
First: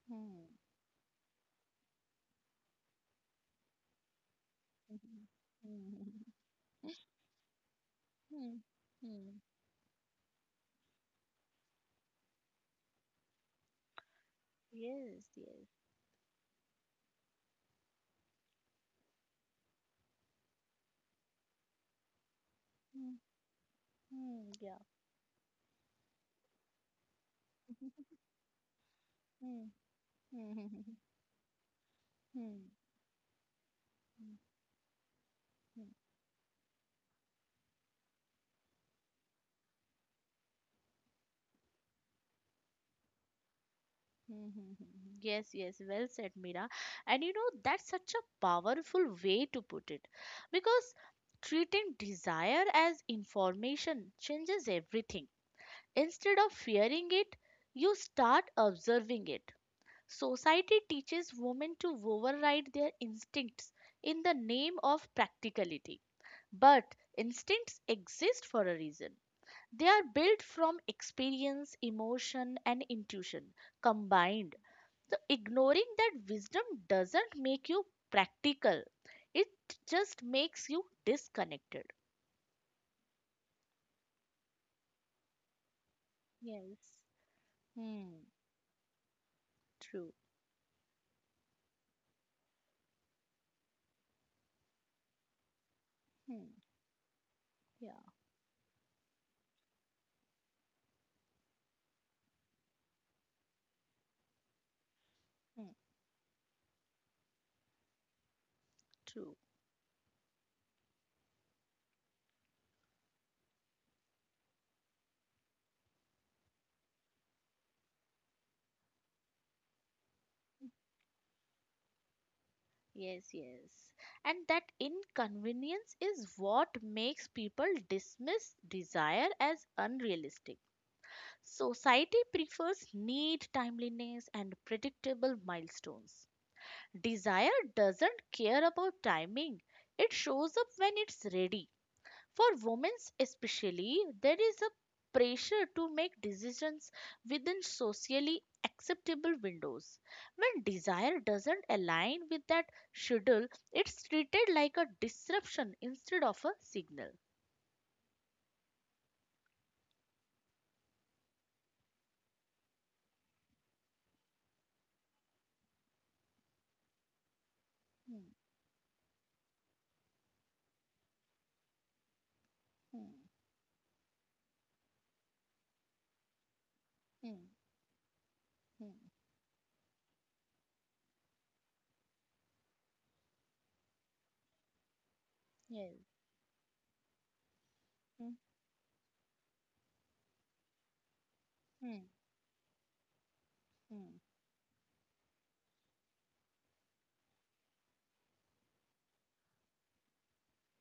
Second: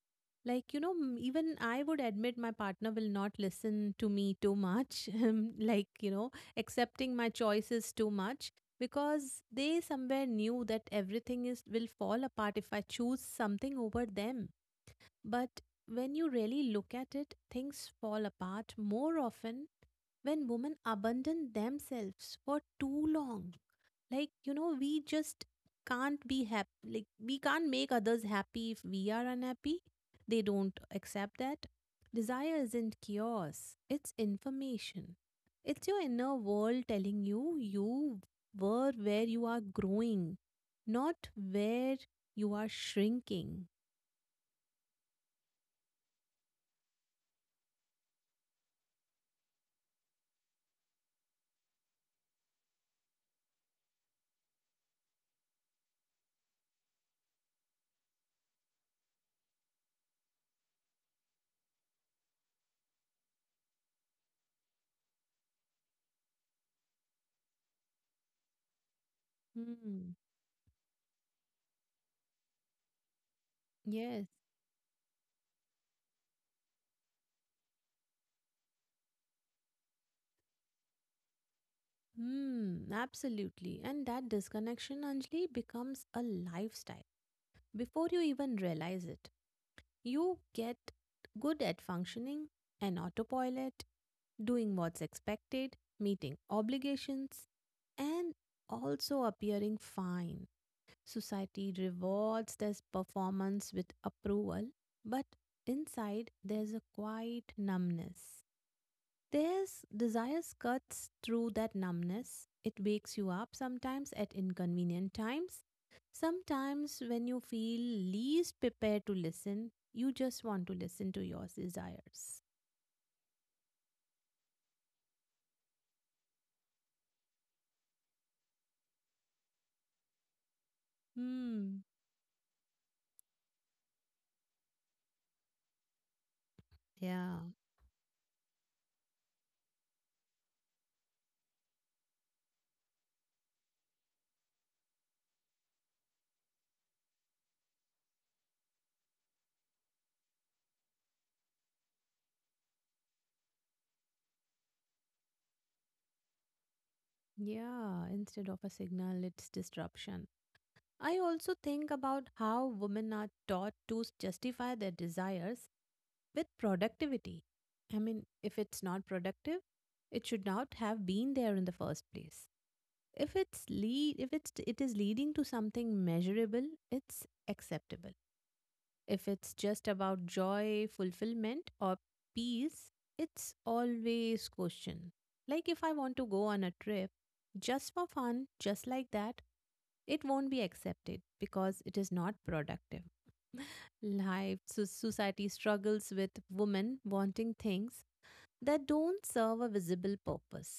Hmm. Like, even I would admit my partner will not listen to me too much, like, Mhm. Mhm. accepting my choices too much, Hmm. Hmm. because they somewhere knew that everything is will fall apart if I choose something over them. Yes. But Yes. when you really look at it, things fall apart more often when women abandon themselves for too Hmm. long. Like, Hmm. Yeah. we just can't be happy. Like, we can't make others happy if we are Hmm. unhappy. They don't Hmm. accept that. Desire Hmm. isn't chaos, it's Hmm. information. It's Hmm. your inner world telling you were where you are growing, not where you are shrinking. Hmm. Hmm. Hmm. Yes, yes, well said, Mira. That's such a powerful way to put it because treating desire as information changes everything. Instead of fearing it, you start observing it. Society teaches women to override their instincts in the name of practicality. But instincts exist for a reason. They are Hmm. built from experience, emotion, and intuition Yes. combined. So, ignoring that wisdom doesn't make you practical, it just makes you disconnected. Hmm. Absolutely. And that disconnection, Anjali, becomes a Yes. lifestyle before you Hmm, even realize it. true. You get good at functioning an autopilot, doing what's expected, meeting Hmm. obligations, Yeah. and also appearing fine. Society rewards this performance with approval, but Hmm, inside there's a quiet numbness. true. This desire cuts through that numbness. It wakes you up sometimes at inconvenient times. Sometimes when you feel least prepared to listen, you just want to listen to your desires. Yes, yes. And that inconvenience is what makes people dismiss desire as unrealistic. Hmm. Society prefers neat timeliness and predictable milestones. Yeah. Desire doesn't care about timing. It shows up when it's ready. For women especially, there is a pressure to make decisions within socially acceptable windows. When desire doesn't align with that schedule, it's treated like a disruption instead of a signal. Yeah. Instead of a signal, it's disruption. I also think about how women are taught to justify their desires with productivity. I mean, Hmm, if it's not productive, it should not have been there in the first place. hmm, If it's lead if it's It is leading to something measurable, it's hmm, acceptable. hmm. If it's just about joy, fulfillment, or peace, it's always question. Like, if I Yes. want to go on a trip just for Hmm, fun, just like that, it won't be accepted because it hmm, is not productive life. So society struggles with women wanting things that don't serve a visible purpose.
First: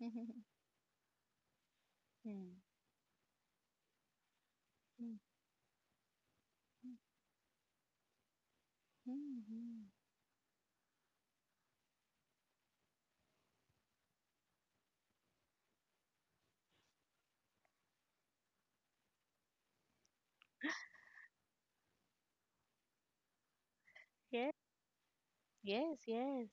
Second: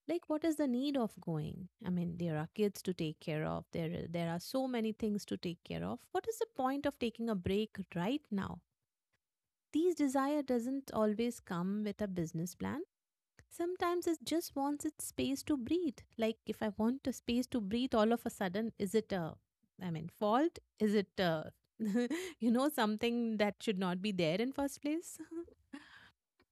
hmm. Like, what is the need of going? I mean, Hmm, there hmm, are kids to take care of, there are so many hmm, things to take care of, what is the point of taking a break right now? hmm, hmm, These desire doesn't always come with a business plan. Sometimes it just wants its space to breathe. Like, if I want a space to breathe all of a sudden, is it a, I mean, fault? Is it, something that should not be there hmm. in first place? Yes, yes.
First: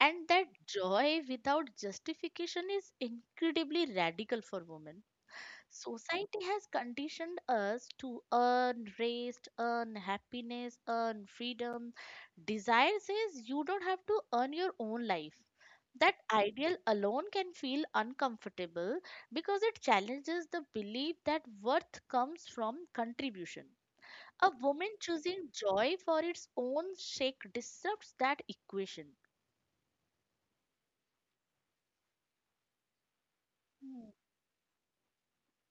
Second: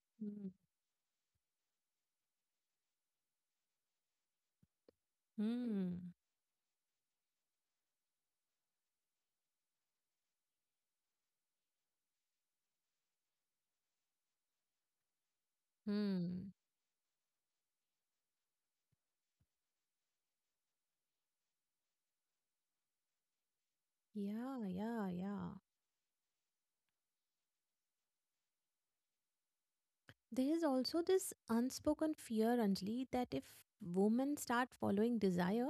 And that Mm. joy without justification is incredibly radical for women. Hmm. Society has conditioned us to earn rest, earn happiness, earn freedom. Desire says you don't have to earn your own life. That Hmm. ideal alone can feel uncomfortable because it challenges the belief that worth comes from contribution. A Yeah, woman yeah, yeah. choosing joy for its own sake disrupts that equation. There is also this unspoken fear, Anjali, that if Mm, women start following desire,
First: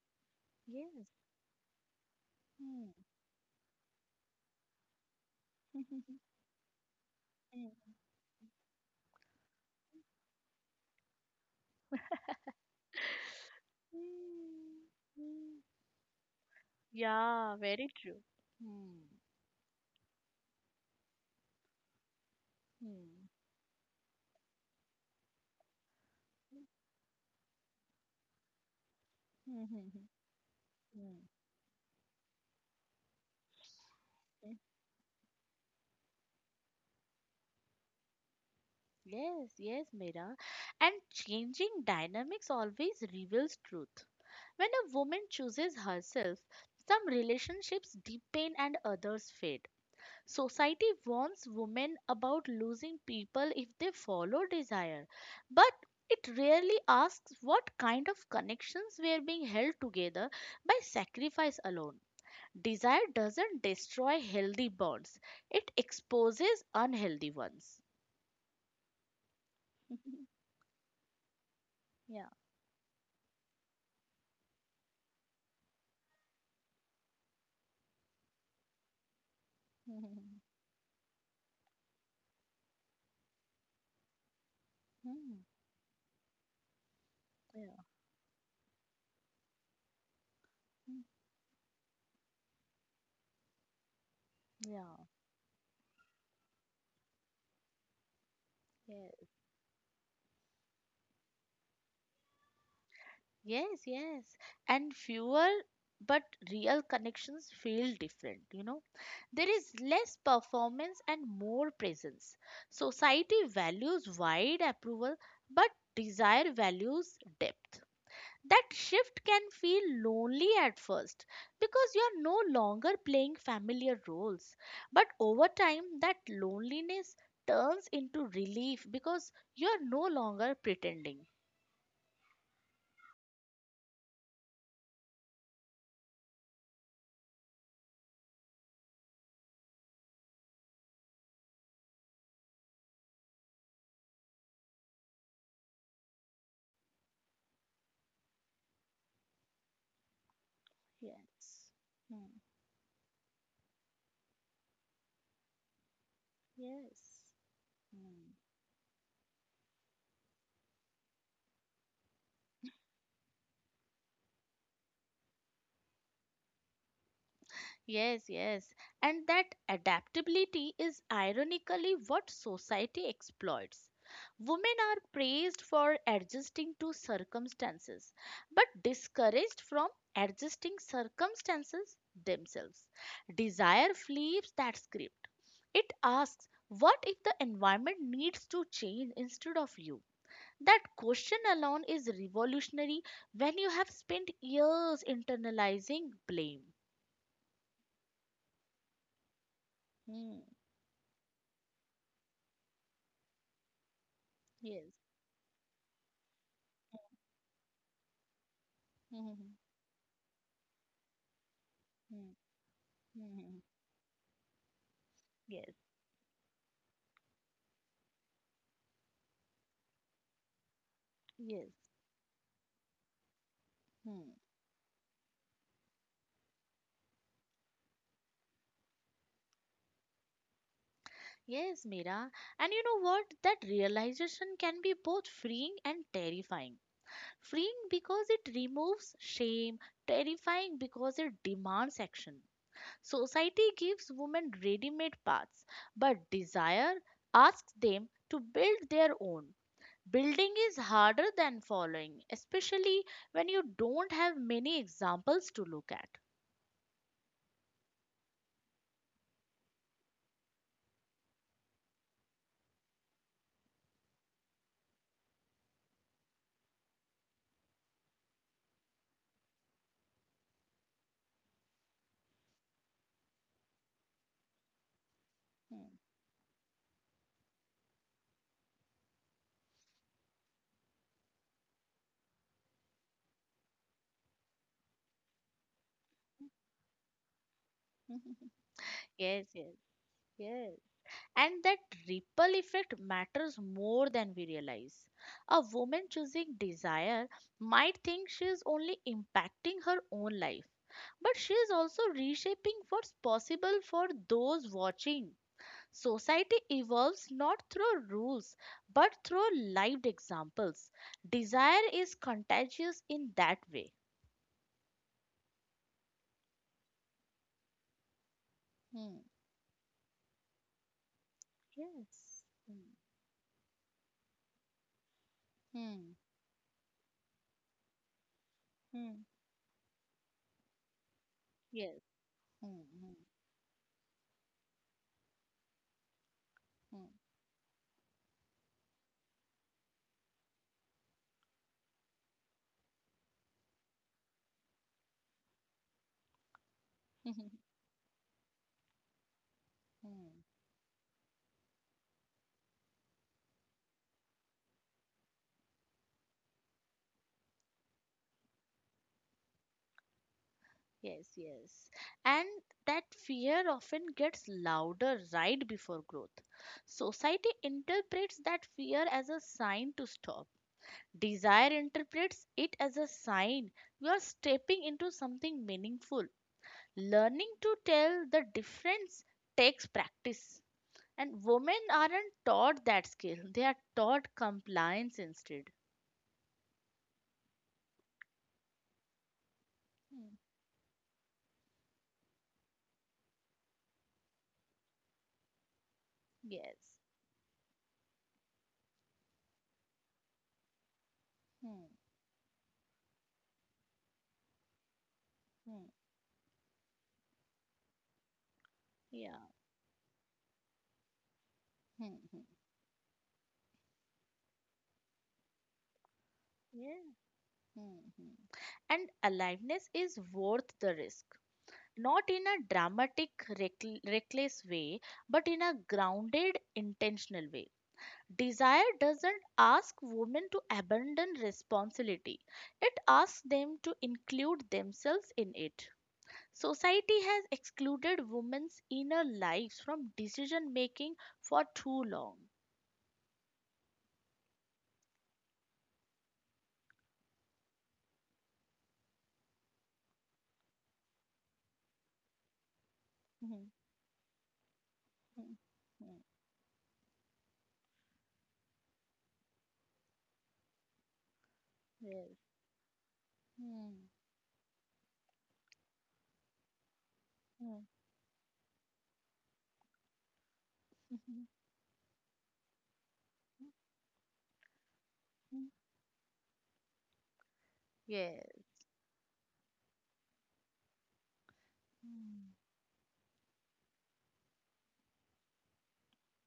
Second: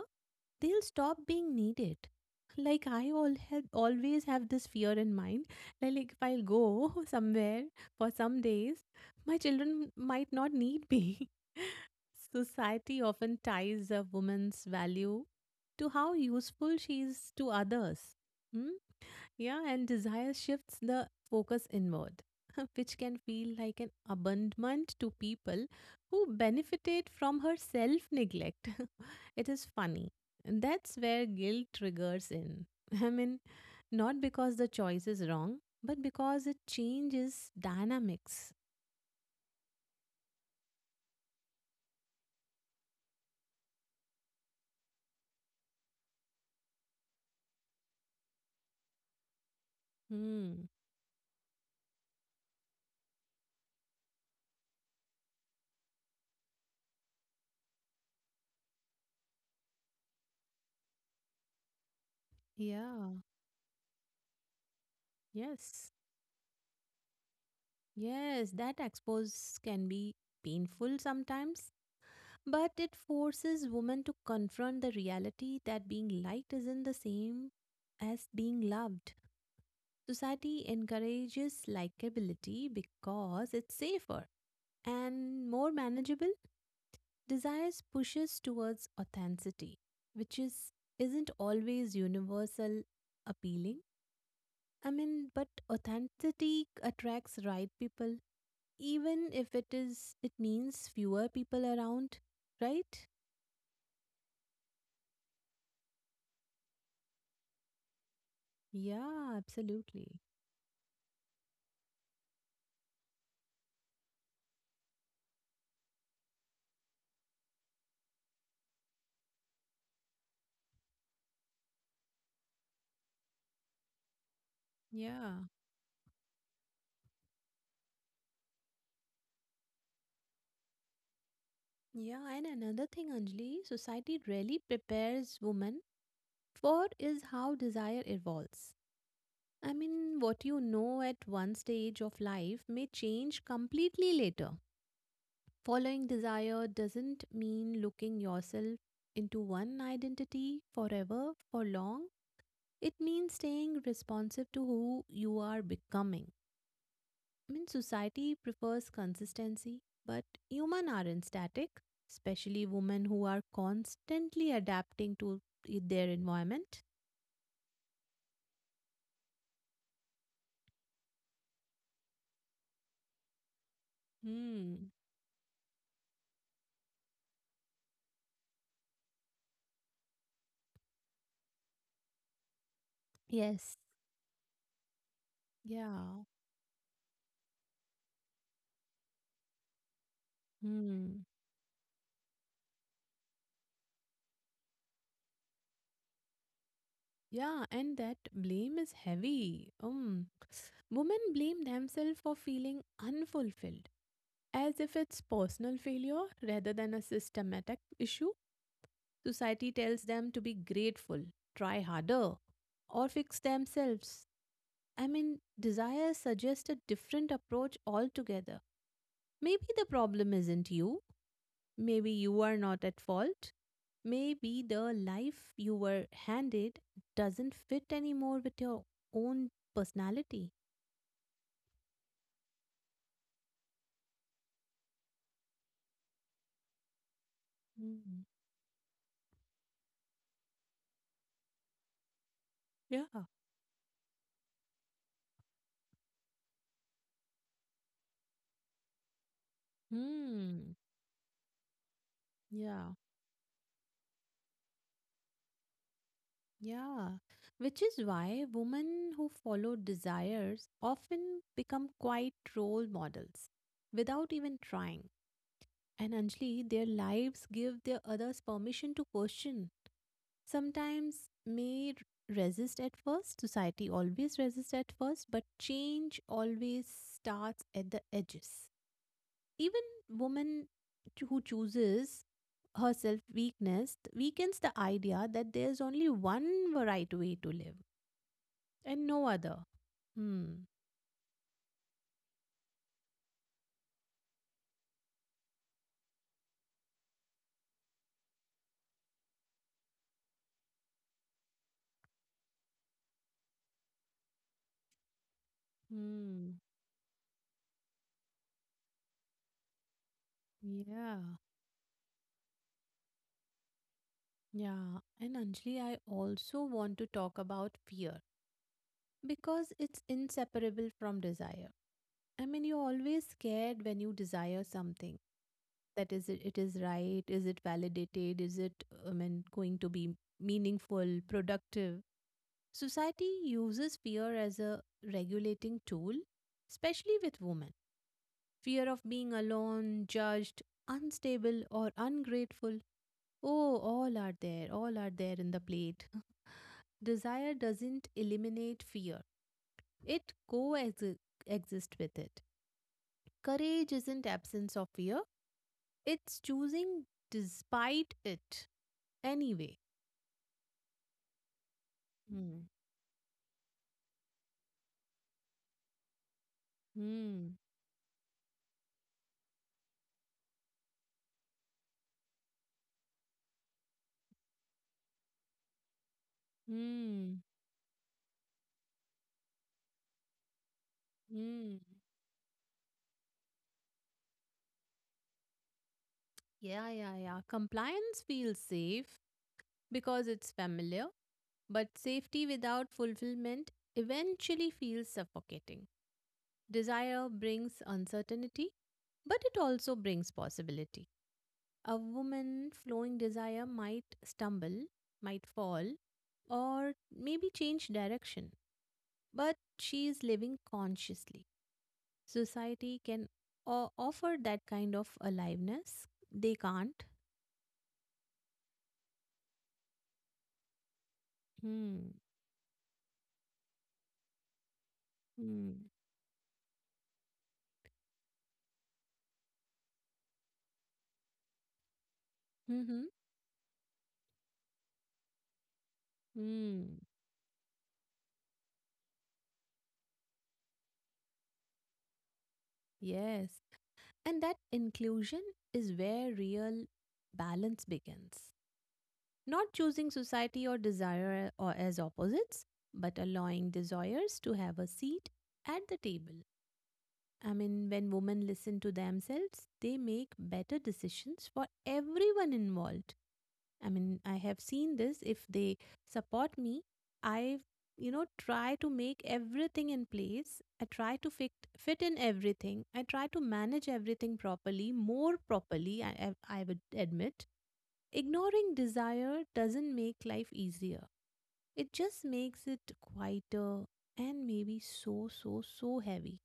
they'll yes. stop being needed. Like, Mm. I all have always have this fear in mind. That, like, if I'll go somewhere Mm. for some days, my children might not need me. Society often ties a woman's Mm. value Mm. to how useful she is to Yeah, very others. true. Hmm? Hmm. Yeah, and desire shifts the focus inward, which can Hmm. feel like an abandonment to people who benefited from her self neglect. It is Hmm. Hmm. funny. And that's where guilt triggers in. I mean, not because the choice is wrong, but because it changes dynamics. Yes, yes, Mira. And changing dynamics always reveals truth. When a woman chooses herself, some relationships deepen and others fade. Hmm. Society warns women about losing people if they follow desire, but it rarely asks what kind of connections were being held together by sacrifice alone. Desire Yeah. doesn't destroy healthy bonds, it Yes. exposes unhealthy ones. Yes. That expose can be painful sometimes, yeah. but it forces women to confront the reality that being liked isn't the same as being loved. Society encourages likability because it's safer Hmm. and more manageable. Desires Yeah. pushes towards authenticity, which is Hmm. isn't always universal appealing. I mean, but authenticity attracts right people, even Yeah. if it means fewer people around, right? Yes, yes. And fewer but real connections feel different, Yeah, There is absolutely. less performance and more presence. Society values wide approval but desire values depth. That shift can feel lonely at first because you are no longer playing familiar roles. But Yeah. over time, that loneliness turns into relief because you are no longer pretending. Yeah, and another thing, Anjali, society really prepares women for is how desire evolves. What you know at one stage of life may change completely later. Following desire doesn't mean looking yourself into one identity forever for Yes. long. Hmm. It means staying responsive to who you are becoming. Yes. Hmm. Society prefers consistency, but human aren't static, especially women who are constantly adapting to their environment. Yes, yes. And that adaptability is ironically what society exploits. Women Hmm. are praised for adjusting to circumstances, but discouraged from adjusting circumstances themselves. Yes. Desire flips that script. It Yeah. asks, what if the environment needs to change instead of you? That Hmm. question alone is revolutionary when you have spent years internalizing blame. Yeah, and that blame is heavy. Hmm. Women blame themselves for feeling unfulfilled, as Yes. if it's personal failure rather than a systematic issue. Hmm. Society tells them to be grateful, try Hmm. harder, or Hmm. fix Hmm. themselves. Yes. Desires suggest a different approach altogether. Maybe the problem isn't you. Yes. Maybe you are not at fault. Hmm. Maybe the life you were handed doesn't fit anymore with your own personality. Yes, Mira. And you know what? That realization can be both freeing and terrifying. Freeing Mm. because it removes shame, terrifying because it demands action. Yeah. Society gives women ready made paths, but desire asks them to build their own. Building is Hmm. harder than following, Yeah. especially when you don't have many examples to look at. Yeah. Which is why women who follow desires often become quite role models without even trying. And Anjali, their lives give their others permission to question. Sometimes may resist at first, society always resists at first, but Hmm. change always starts at the edges. Even woman who chooses herself weakness weakens the idea that there's only one right way to live and no yes, other. yes, Hmm. yes. And that ripple effect matters more than we realize. A woman choosing desire might think she is only impacting her own life, but she is also reshaping what's possible for those watching. Society Hmm. evolves not through rules but through lived examples. Yeah. Desire is contagious in that way. Yeah. And Anjali, I also want to talk about fear, Hmm. because it's inseparable from desire. Yes. You're Mm. always scared when you desire something. That is, it is right? Is it validated? Is it, Hmm. Hmm. Going to be meaningful, Yes. productive? Hmm. Society uses fear as a regulating tool, Hmm. especially with women. Fear of being alone, judged, unstable, or ungrateful. Oh, all are there in the plate. Hmm. Desire doesn't eliminate fear, Hmm. it coexist with it. Courage isn't absence of fear, it's choosing despite it anyway. Yes, yes. And Hmm. that fear often gets louder right before growth. Society Hmm. interprets that fear as a sign to stop. Desire interprets it as a sign you are stepping into something meaningful. Hmm. Learning to tell the difference takes practice, and Hmm. women aren't taught that skill. They are taught compliance instead. Yeah, yeah, yeah. Compliance feels safe because Hmm. it's familiar, but safety without fulfillment eventually feels suffocating. Yes. Desire brings uncertainty, but it also brings possibility. Hmm. A woman flowing desire might stumble, might Hmm. fall, or maybe change direction, Yeah. but she is living consciously. Hmm. Hmm. Society can offer that kind of aliveness. They Yeah. can't. Hmm. Hmm. And aliveness is worth the risk, Hmm. not in a dramatic reckless way, but in a Hmm. grounded intentional way. Desire doesn't ask women to abandon responsibility, it Mm-hmm. asks them to include themselves in it. Hmm. Society has excluded women's inner lives from decision making for too long. Yes. And that inclusion is where real balance begins. Not choosing society or desire or as opposites, but Mhm, allowing desires to have a seat mhm, at the mhm. table. When women listen to themselves, they make better decisions for Yes. everyone involved. I have seen this. If they support me, I, try to make everything in place. I Mm, mm, try to mhm, fit in everything. I try to manage everything properly, more mhm. properly. I would admit. Yes. Ignoring desire doesn't make life easier. It just Mm. makes it quieter and maybe so, so, so heavy.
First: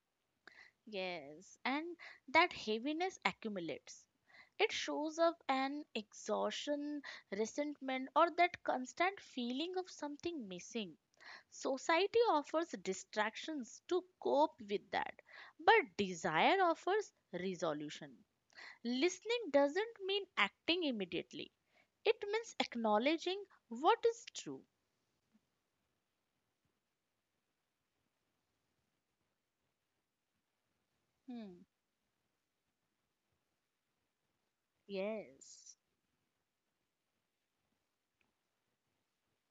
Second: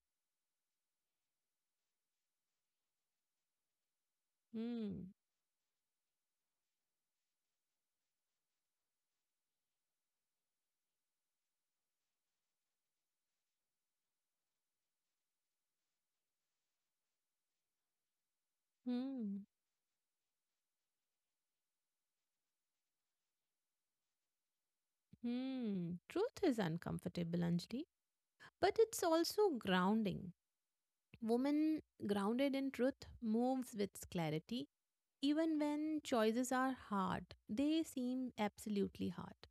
Yes. And that heaviness accumulates. It Hmm. shows up an exhaustion, resentment, or that constant feeling of something missing. Society offers distractions to cope with that, but desire offers resolution. Hmm. Listening doesn't mean acting immediately, it means acknowledging what is true. Hmm. Truth is uncomfortable, Anjali, but it's also grounding. Hmm. Woman grounded in truth moves with clarity. Even Yes. when choices are hard, they seem absolutely hard.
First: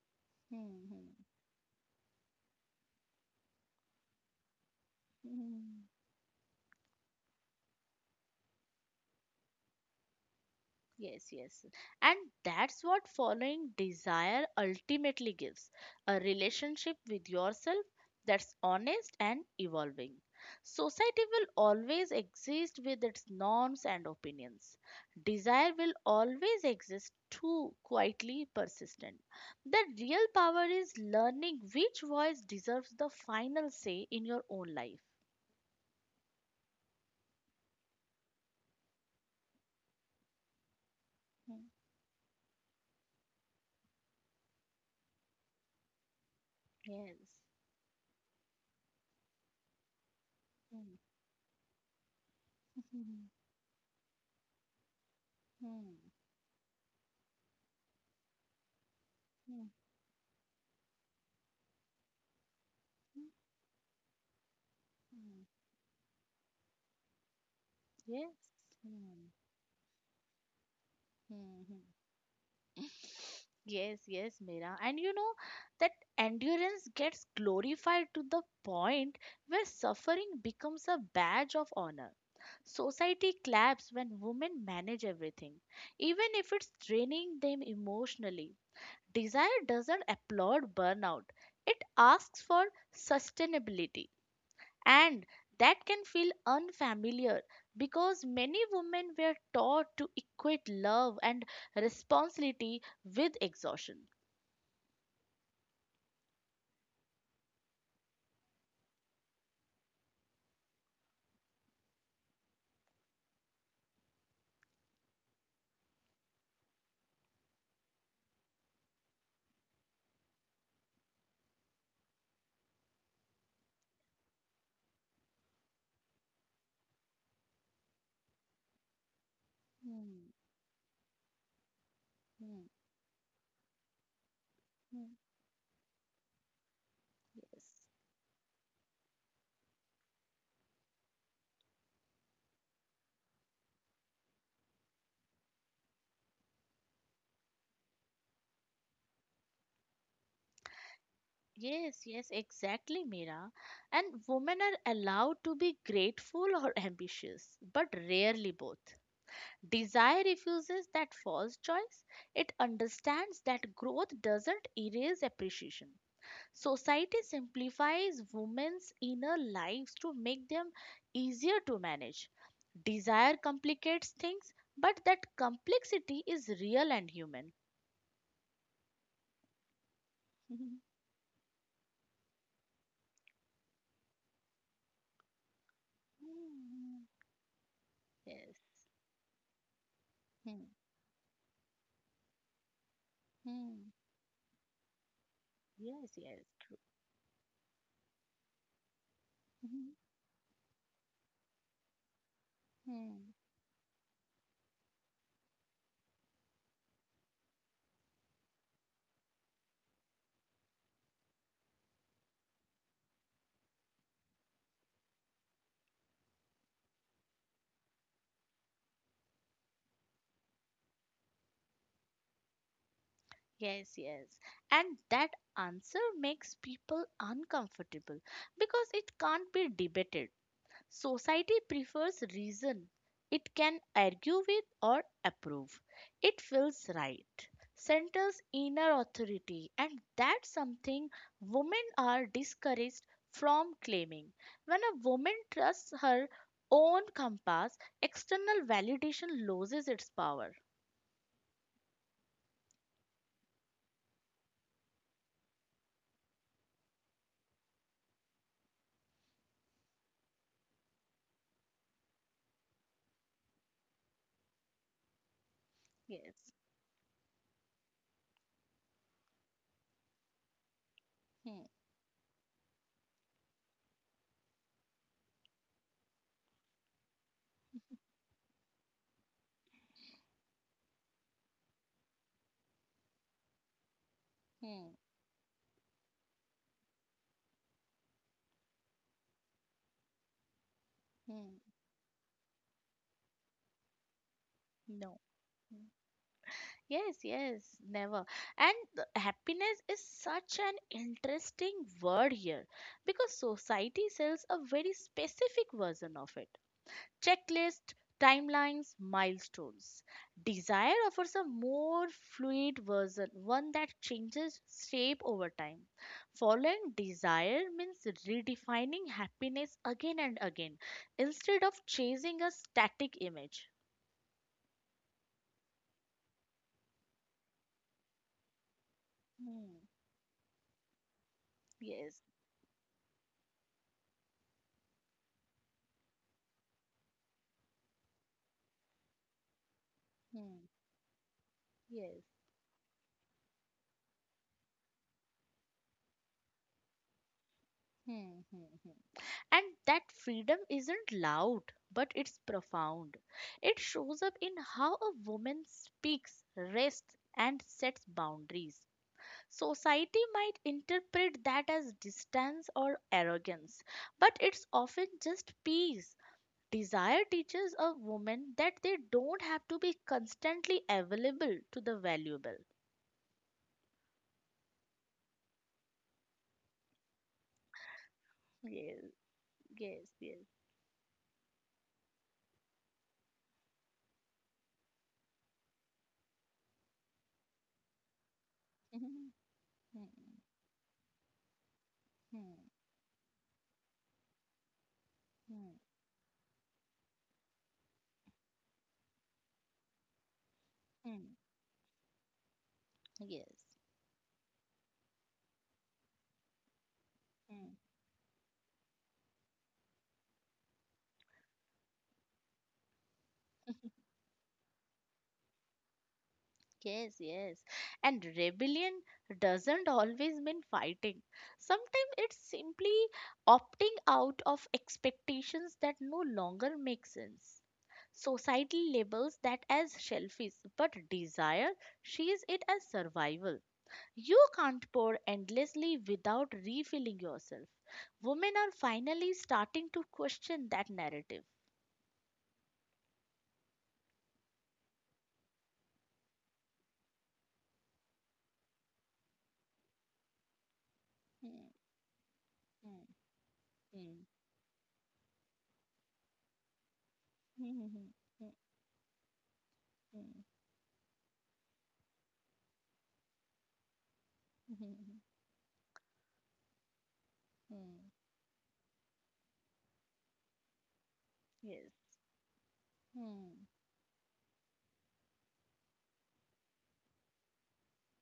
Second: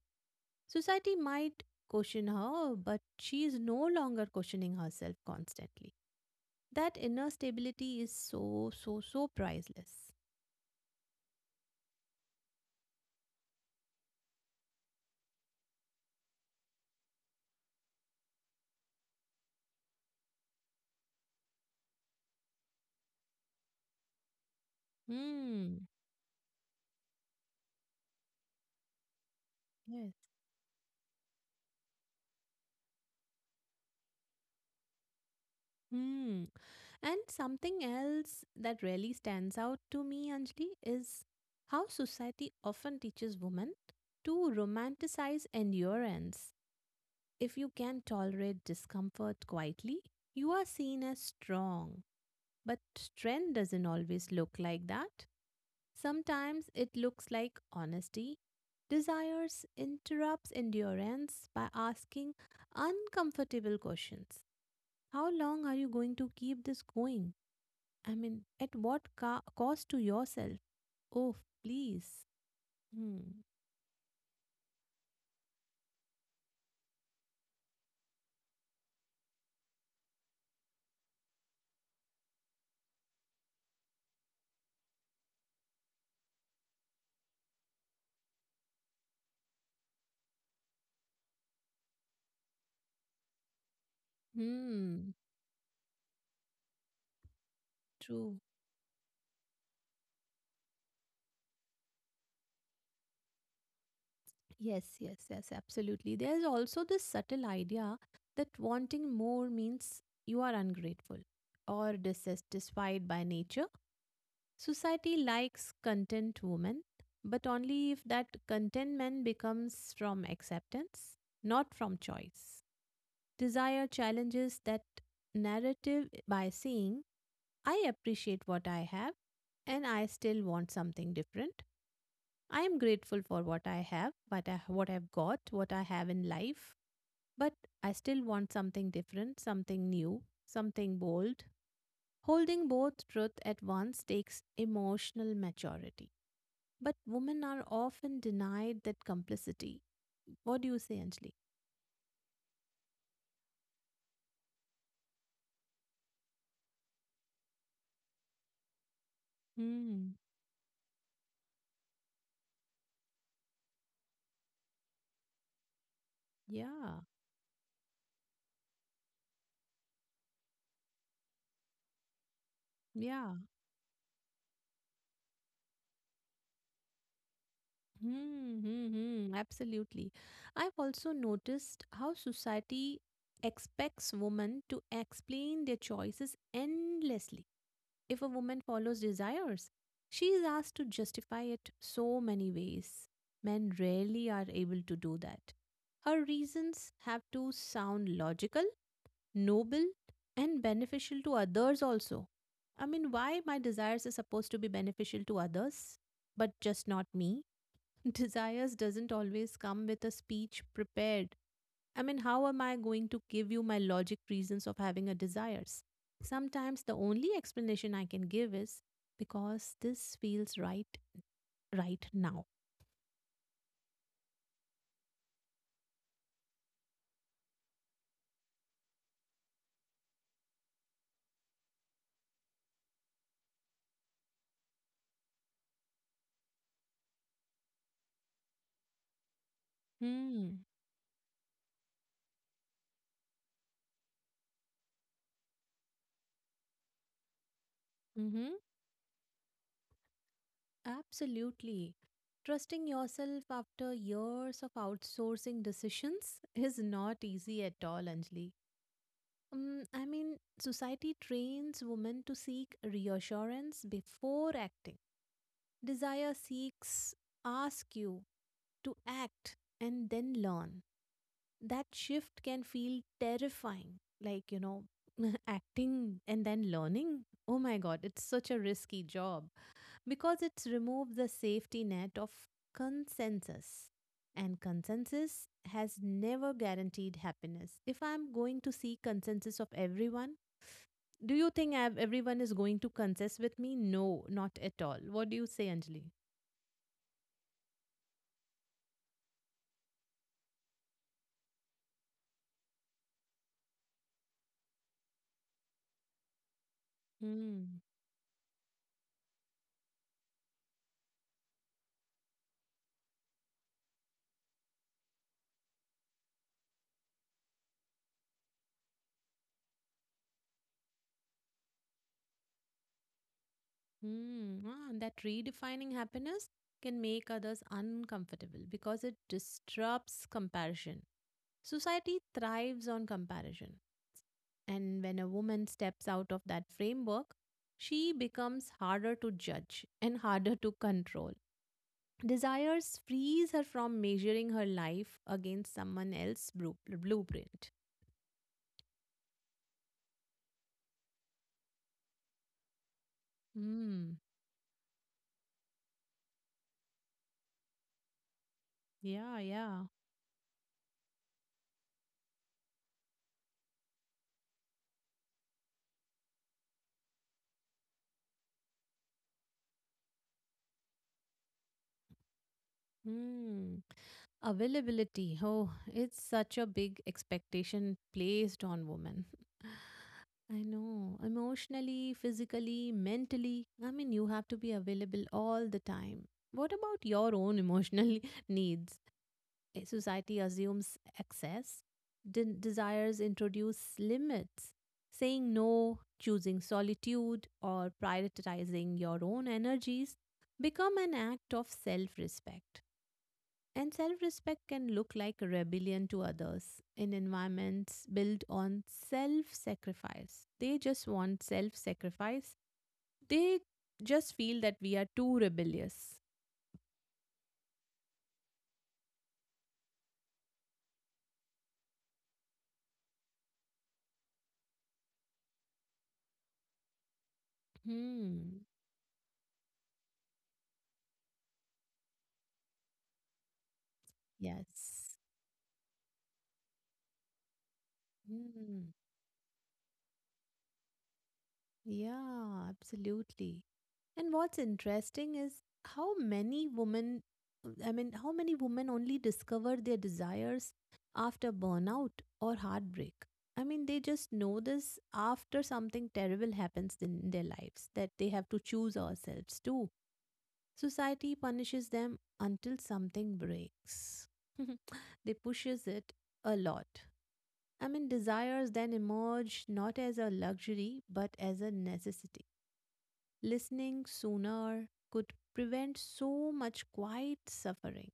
Hmm. Hmm, Society might question her, but she is no longer questioning herself hmm. constantly. That inner stability is so, so, so priceless. Yes, yes. And that's what following desire ultimately gives, a relationship with yourself that's honest and evolving. Society will always exist with its norms and opinions. Desire Hmm. will always exist too, quietly persistent. The Yes. real power is learning which voice deserves the final say in your own life. Hmm. And something else that really stands out to me, Anjali, is Mm. how society often teaches women to romanticize endurance. Yes. If you can tolerate discomfort quietly, you are Mm. seen as strong. But Hmm. strength doesn't always look like that. Sometimes it looks like honesty. Hmm. Desires interrupts endurance by asking Hmm. uncomfortable questions. How Hmm. long are you going to keep this going? Yes. At what Hmm. Cost to yourself? Oh, Hmm. Hmm. please. Hmm. Yes, yes, Mira. And you know that endurance gets glorified to the point where suffering becomes a badge of honor. Society claps when women manage everything, even if it's draining them emotionally. Desire doesn't applaud burnout, it asks for sustainability. Hmm. And that can feel unfamiliar because True. many women were taught to equate love and responsibility with exhaustion. Yes, yes, yes, absolutely. There's also this subtle idea that wanting more means you are ungrateful or dissatisfied by nature. Society likes content women, but only if that contentment becomes from acceptance, not from choice. Desire challenges that narrative by saying, I appreciate what I have and I Hmm, still want something different. I hmm, am grateful for what I have, what hmm. I've got, what I have in life, but Yes. I still want something different, something new, something bold. Holding both truth at once takes emotional maturity. But women are often denied that complicity. What do you say, Anjali? Yes, yes, exactly, Mira. And women are allowed to be grateful or ambitious, but rarely both. Desire Hmm. refuses that false choice. It understands that growth doesn't erase appreciation. Yeah. Society simplifies women's inner lives to make them easier to manage. Desire Yeah. complicates things, but that complexity is real and human. Hmm. Hmm. Hmm. Absolutely. I've also noticed how society expects women to explain their choices Hmm. endlessly. If a Yes. woman follows desires, she is Hmm. asked to justify it so many ways. Men Hmm. rarely are able to do that. Yes, Her yes, true. reasons have to sound logical, noble, Hmm. and beneficial to others also. Hmm. Why my desires are supposed to be beneficial to others, but just not me? Desires doesn't always come with a speech prepared. How am I going to give you my logic reasons of having a desires? Sometimes the only explanation I can give is because this feels right right now. Yes, yes. And that answer makes people uncomfortable because it can't be debated. Society prefers reason. It can argue with or approve. It feels right. Centers inner authority, and that's Hmm. something women are discouraged from claiming. When a woman trusts her own compass, Mm-hmm. external validation loses its power. Absolutely. Trusting yourself after years of outsourcing decisions is not easy at all, Anjali. Society trains women to seek reassurance before acting. Yes. Desire seeks ask you to act and then learn. Hmm. That shift can feel terrifying. Like, acting and then learning. Oh my god, it's such a risky job because it's removed the safety net of consensus. And Hmm. consensus has never guaranteed happiness. If I'm going to seek consensus of everyone, do you Hmm. think everyone is going to consess with me? No, not at all. No. What do you say, Anjali? Yes, yes, never. And the happiness is such an interesting word here because society sells a very specific version of it. Hmm. Checklist, timelines, milestones. Desire offers a more fluid version, one that changes shape over time. Following desire means redefining happiness again and again instead of chasing a static image. Mm, ah, and that redefining happiness can make others uncomfortable because it Hmm, disrupts comparison. yes, Society thrives on comparison. And when a woman steps out of that framework, she becomes harder to judge and harder hmm, to control. yes. Desires frees her from measuring her life against someone else's blueprint. Hmm, hmm, hmm. And that freedom isn't loud, but it's profound. It shows Hmm. up in how a woman speaks, rests, and sets boundaries. Yeah, yeah. Society might interpret that as distance or arrogance, but it's often just peace. Desire teaches a woman that they don't have to be constantly available to the valuable. Hmm. Availability. Oh, it's such a big expectation placed on Yes, women. yes, yes. I know. Emotionally, physically, mentally. You have to be available all the time. What about your own emotional needs? Hmm, Eh, society assumes access, hmm, desires introduce limits. Saying hmm, no, choosing solitude, or prioritizing your own energies become an hmm, act of self respect. hmm. And self respect can look like rebellion to others in Yes. environments built on self sacrifice. They just want self sacrifice. They just feel that we are too rebellious. Yes, yes. And rebellion doesn't always mean fighting. Sometimes it's simply opting out of expectations that no longer make sense. Hmm. Society labels that as selfish, but desire sees it as survival. You can't pour Yes. endlessly without refilling yourself. Women are Hmm. finally starting to question that narrative. Yeah, absolutely. And what's interesting is how many women, how many women only discover their desires after Hmm, burnout or hmm, heartbreak. They hmm, just know this after something terrible happens in their hmm, lives, hmm, that they hmm, have to choose ourselves too. hmm, Society punishes them until something breaks. hmm, hmm, They pushes it a lot. Hmm. Desires then emerge not as a luxury, but as a Yes. necessity. Hmm. Listening sooner could prevent so much quiet suffering.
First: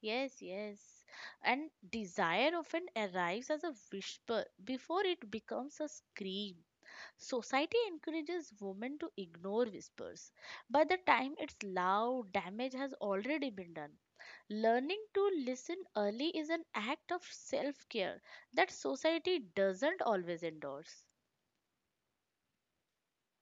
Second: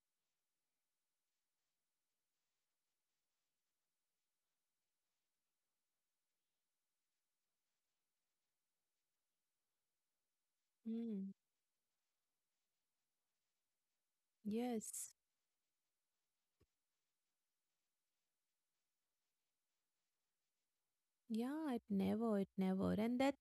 Yes, yes. And desire often arrives as a whisper before it becomes a scream. Society encourages women to ignore whispers. By the time Mm. it's loud, damage has already been done. Learning Yes. to listen early is an act of self care that society doesn't always endorse. Yeah, it never, it never. And that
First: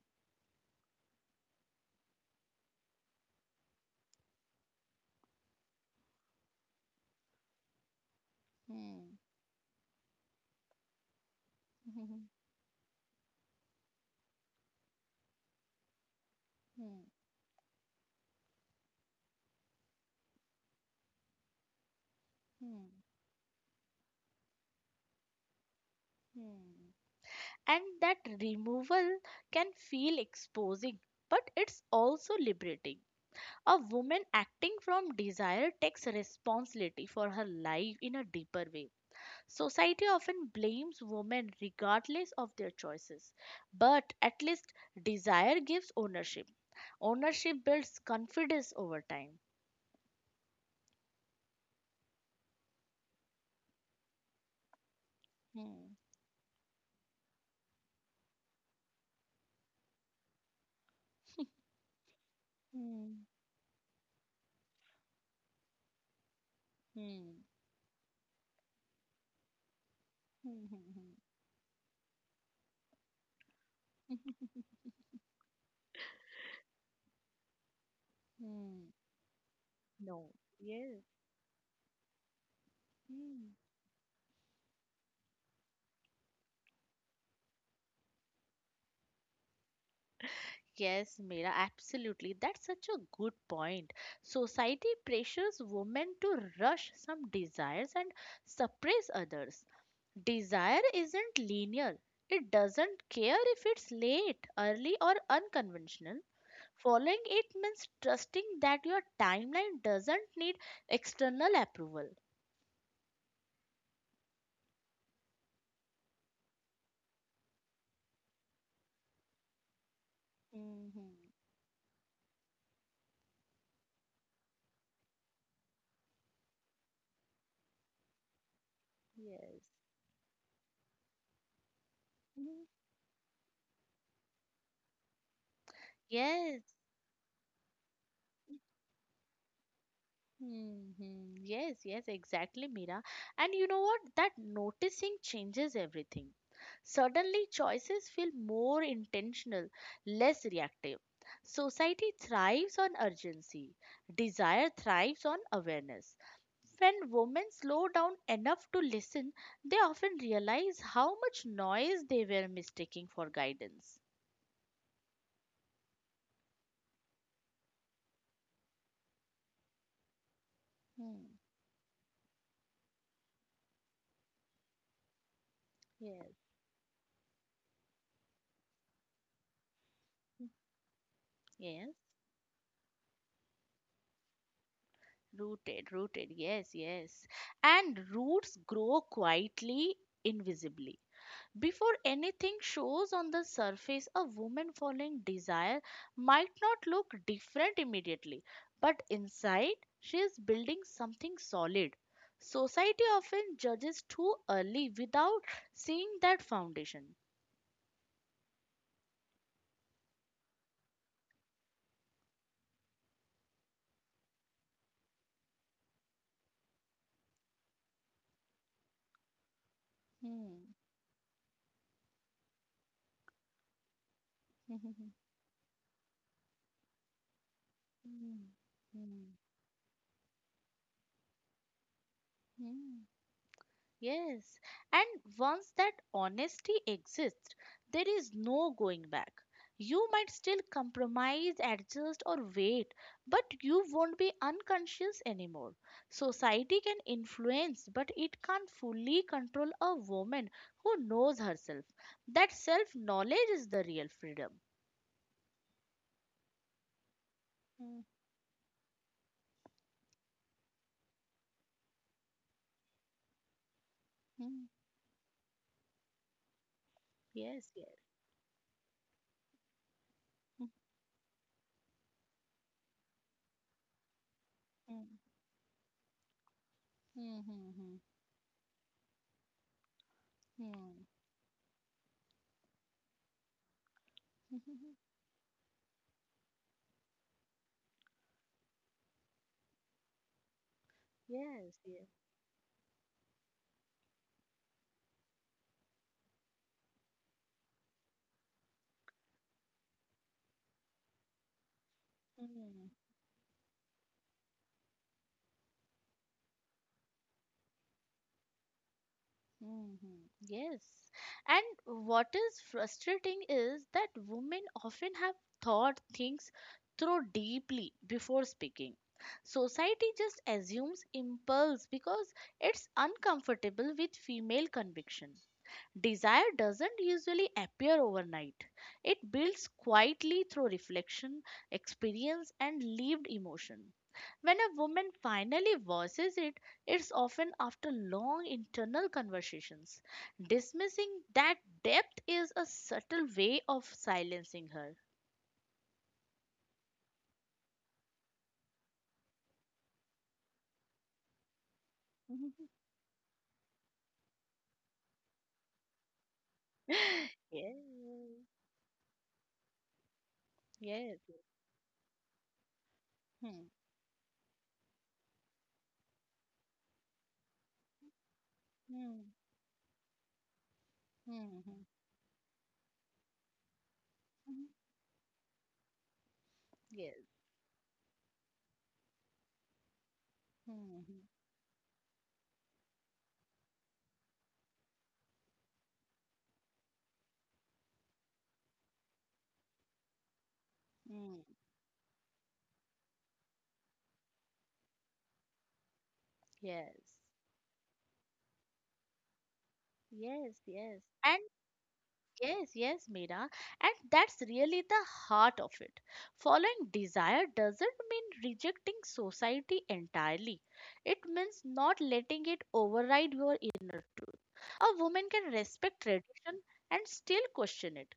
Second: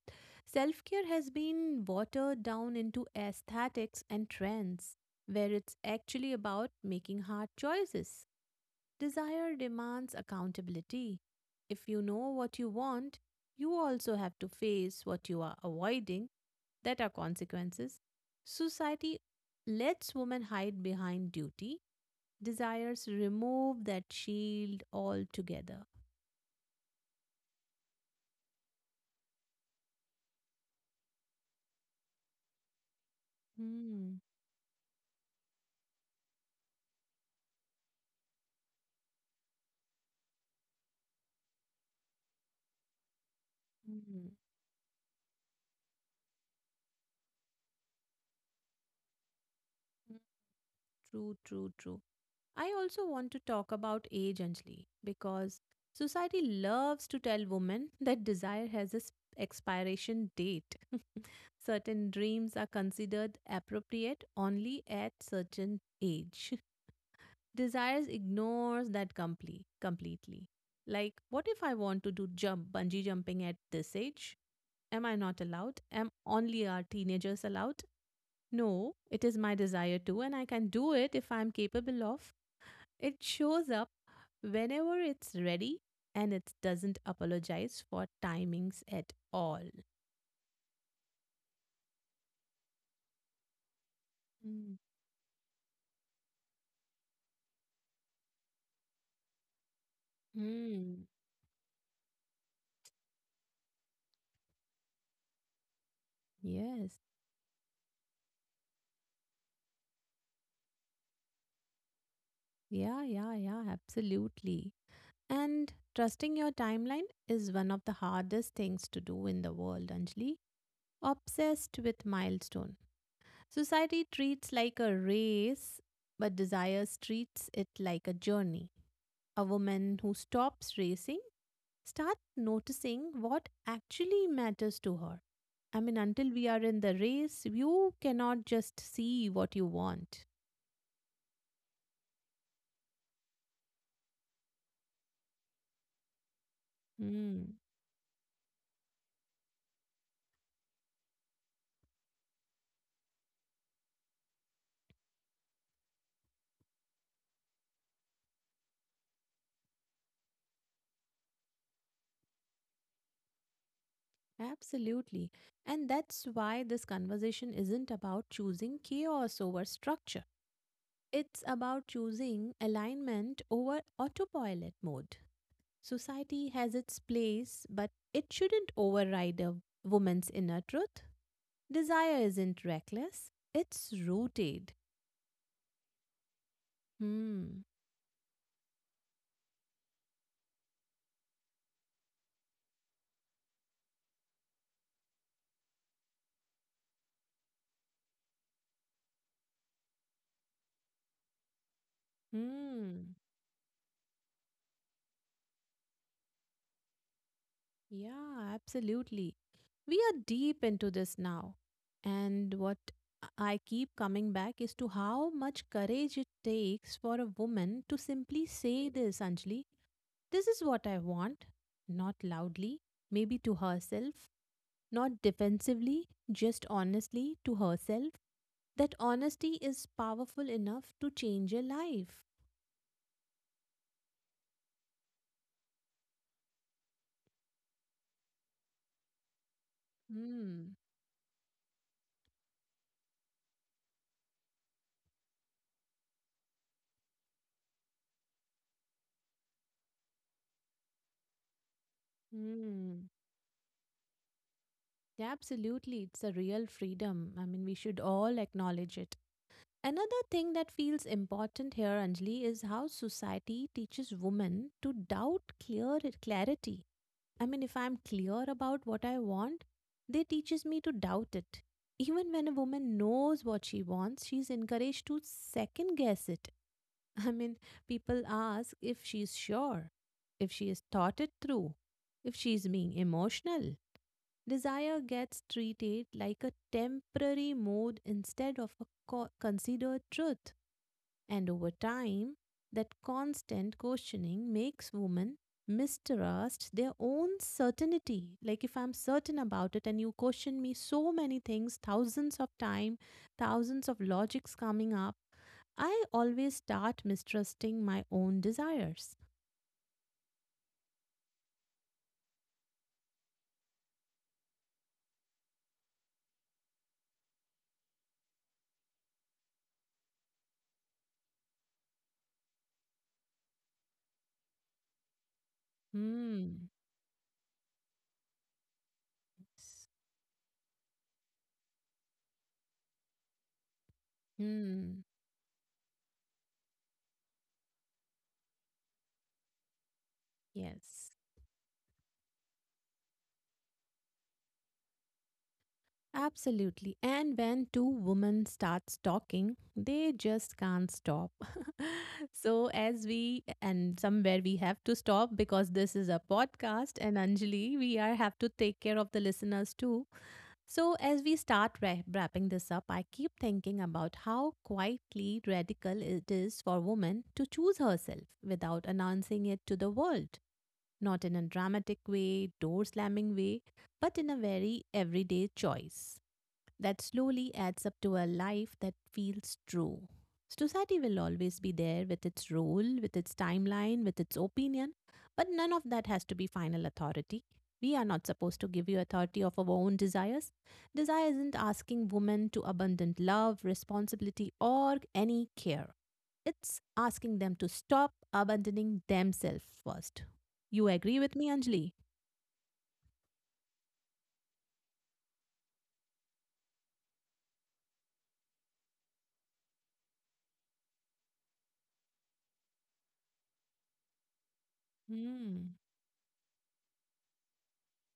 self care has been watered down into aesthetics and trends, where it's actually about making hard choices. Hmm. Desire demands accountability. If you know what you want, you also have to face what you are avoiding, that Hmm. are consequences. Society lets women hide behind duty. Hmm. Desires remove that shield altogether. Hmm. Hmm. And that removal can feel exposing, but it's also liberating. A Hmm. woman acting from desire takes responsibility for her life in a deeper way. Society often blames women regardless of their choices, Hmm, but hmm. at least desire gives ownership. Ownership builds confidence over time. True, true, true. I also want to talk about age, Anjali, because Hmm. society loves to tell women that desire has a expiration date. Certain dreams are Hmm. considered appropriate only at certain age. Hmm. Desires ignores that completely. Hmm. Hmm. Hmm. Like, what if I want to do jump bungee jumping at this age? Hmm. Am I not allowed? Am only our teenagers allowed? Hmm. No, it is my desire too, No. and I can do it Yes. if I'm capable of. It Hmm. shows up whenever it's ready and it doesn't apologize for timings at all. Yes, Mira, absolutely. That's such a good point. Mm. Society pressures women to rush some desires and suppress others. Desire Mm. isn't linear, it doesn't care if it's late, early, or unconventional. Yes. Following it means trusting that your timeline doesn't need external approval. Yeah, yeah, yeah, absolutely. And trusting your timeline is one of the hardest things to do in the world, Anjali. Hmm. Obsessed with milestone. Society treats like a race, but desires treats it like a journey. A Yes. woman who stops racing starts Mhm. noticing what actually matters to her. Until we are Yes. in the race, you cannot just see what you want. Mm-hmm. Yes, yes, exactly, Mira. And you know what? That noticing changes everything. Suddenly, Hmm. choices feel more intentional, less reactive. Society thrives on urgency, desire thrives on awareness. When women slow down enough to listen, they often realize how much noise they were mistaking for guidance. Absolutely. And that's why this conversation isn't about choosing chaos over structure. Hmm. It's about choosing alignment over autopilot mode. Yes, Society has its place, but it shouldn't override a woman's inner truth. yes. Desire isn't reckless, it's rooted. Rooted, rooted, yes, yes. Hmm. And roots grow quietly, invisibly. Before anything shows on the surface, a woman following desire might not look different immediately, but inside she is building something solid. Society Hmm. often judges too early without seeing that foundation. Yeah, absolutely. We are deep into this now. And what I keep coming back is to how much courage it takes for a woman to simply say this, Anjali. This is Hmm. what I want. Not loudly, maybe to herself, not defensively, just honestly to herself. Hmm. Hmm. That honesty is powerful enough to change a life. Hmm. Hmm. Yes, and once that honesty exists, there is no going back. You might still Hmm. compromise, adjust, or wait, but you won't be unconscious anymore. Society can influence, but it can't fully control a woman who knows herself. That self Hmm. knowledge is the real freedom. Yeah, absolutely. It's a real freedom. We should all acknowledge it. Another thing that feels important here, Anjali, is how society teaches Mhm. women to doubt clear clarity. Yes, If I'm yes. clear about what I want, they teaches me to doubt it. Even when a woman knows what she wants, she's encouraged Mhm. to second guess it. I mean, Mhm. people ask if she's sure, if she has Mhm. thought it through, if she's being emotional. Mhm. Desire gets treated like a temporary mood instead of a considered truth. And over Yes, yes. time, that constant questioning makes women mistrust their own certainty. Like, if I'm certain about it and you question me so many things, thousands of Mhm. time, thousands of logics coming up, I always start mistrusting my own desires. Mhm. Yes. And what is frustrating is that women often have thought things through deeply before speaking. Society just assumes impulse because it's uncomfortable with female conviction. Desire Hmm. doesn't usually appear overnight. It builds quietly through reflection, experience, and lived emotion. When a Hmm. woman finally voices it, it's often after long internal conversations. Yes. Dismissing that depth is a subtle way of silencing her. Absolutely. And when two women starts talking, they just can't stop. So as we and somewhere we have to stop because this is a podcast and yes, Anjali, we are have to take care of the listeners too. So as yes. we start wrapping this up, I keep Hmm, thinking about how quietly radical it is for women to choose herself without hmm, announcing it to the world. Not in a hmm, hmm, dramatic way, door slamming way, but in a hmm. very everyday choice that Yes. slowly adds up to a life that feels true. Hmm, Society will hmm, always be there with its role, with its timeline, with its opinion, but none of that has to be final authority. We are not supposed to give you authority of our own desires. Desire hmm. isn't asking women to abandon love, responsibility, or any care. It's Yes. asking them to stop abandoning themselves first. Yes, You yes. agree with And me, Anjali? yes, yes, Meera. And that's really the heart of it. Following desire doesn't mean rejecting society entirely. It means not letting it override your inner truth. A woman can Hmm. respect tradition and still question it.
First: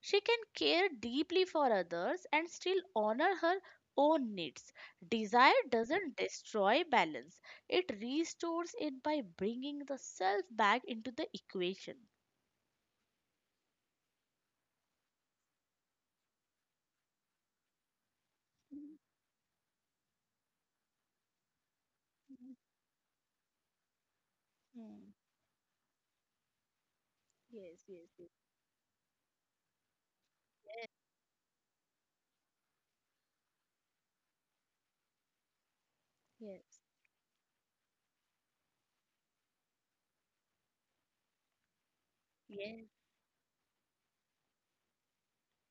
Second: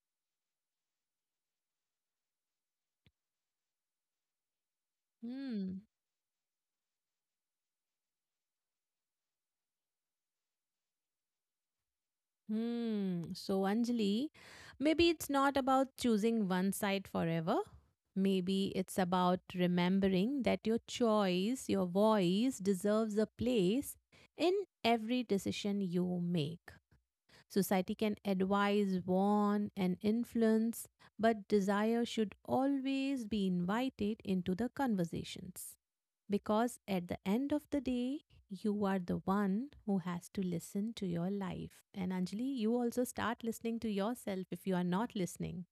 She can care deeply for others and still honor her own needs. Desire Hmm. doesn't destroy balance, it restores it by bringing the self back into the equation. Hmm. So, Anjali, maybe it's not about choosing one side forever. Maybe it's about remembering that your choice, your voice deserves a place in Hmm. every decision you make. Yes, Society yes, can yes, advise, warn, and influence, but desire should always be invited into the conversations. Because yes, at the end of the day, you are the one who has to listen to your life. And Anjali, you yes, also start listening to yourself if you are not listening.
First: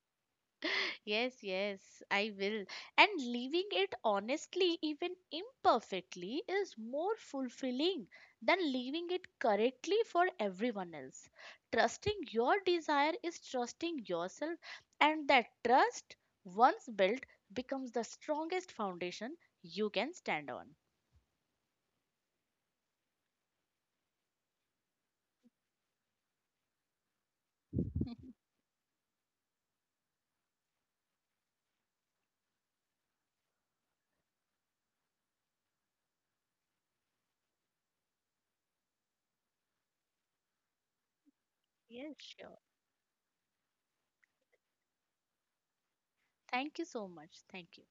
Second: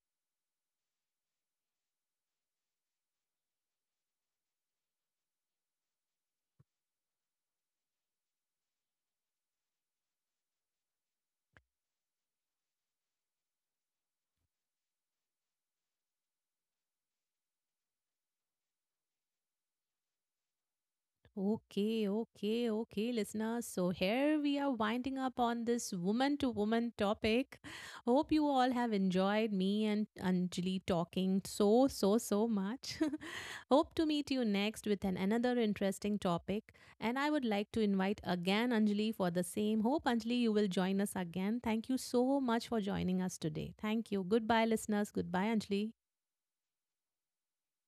yes. Yes, yes, I will. And leaving it honestly, even imperfectly, is more fulfilling than leaving it correctly for everyone else. Trusting your desire is trusting yourself, and that trust, once built, becomes the strongest foundation you can stand on. Okay, okay, okay, listeners. So here we are winding up on this woman to woman topic. Hope you all have enjoyed me and Anjali talking so, so, so much. Hope to meet you next with an another interesting topic. And I would like to invite again Anjali for the same. Hope Anjali you will join us again. Thank you Yes, so sure. much for joining us today. Thank you. Goodbye, listeners. Goodbye, Anjali. Thank you so much. Thank you.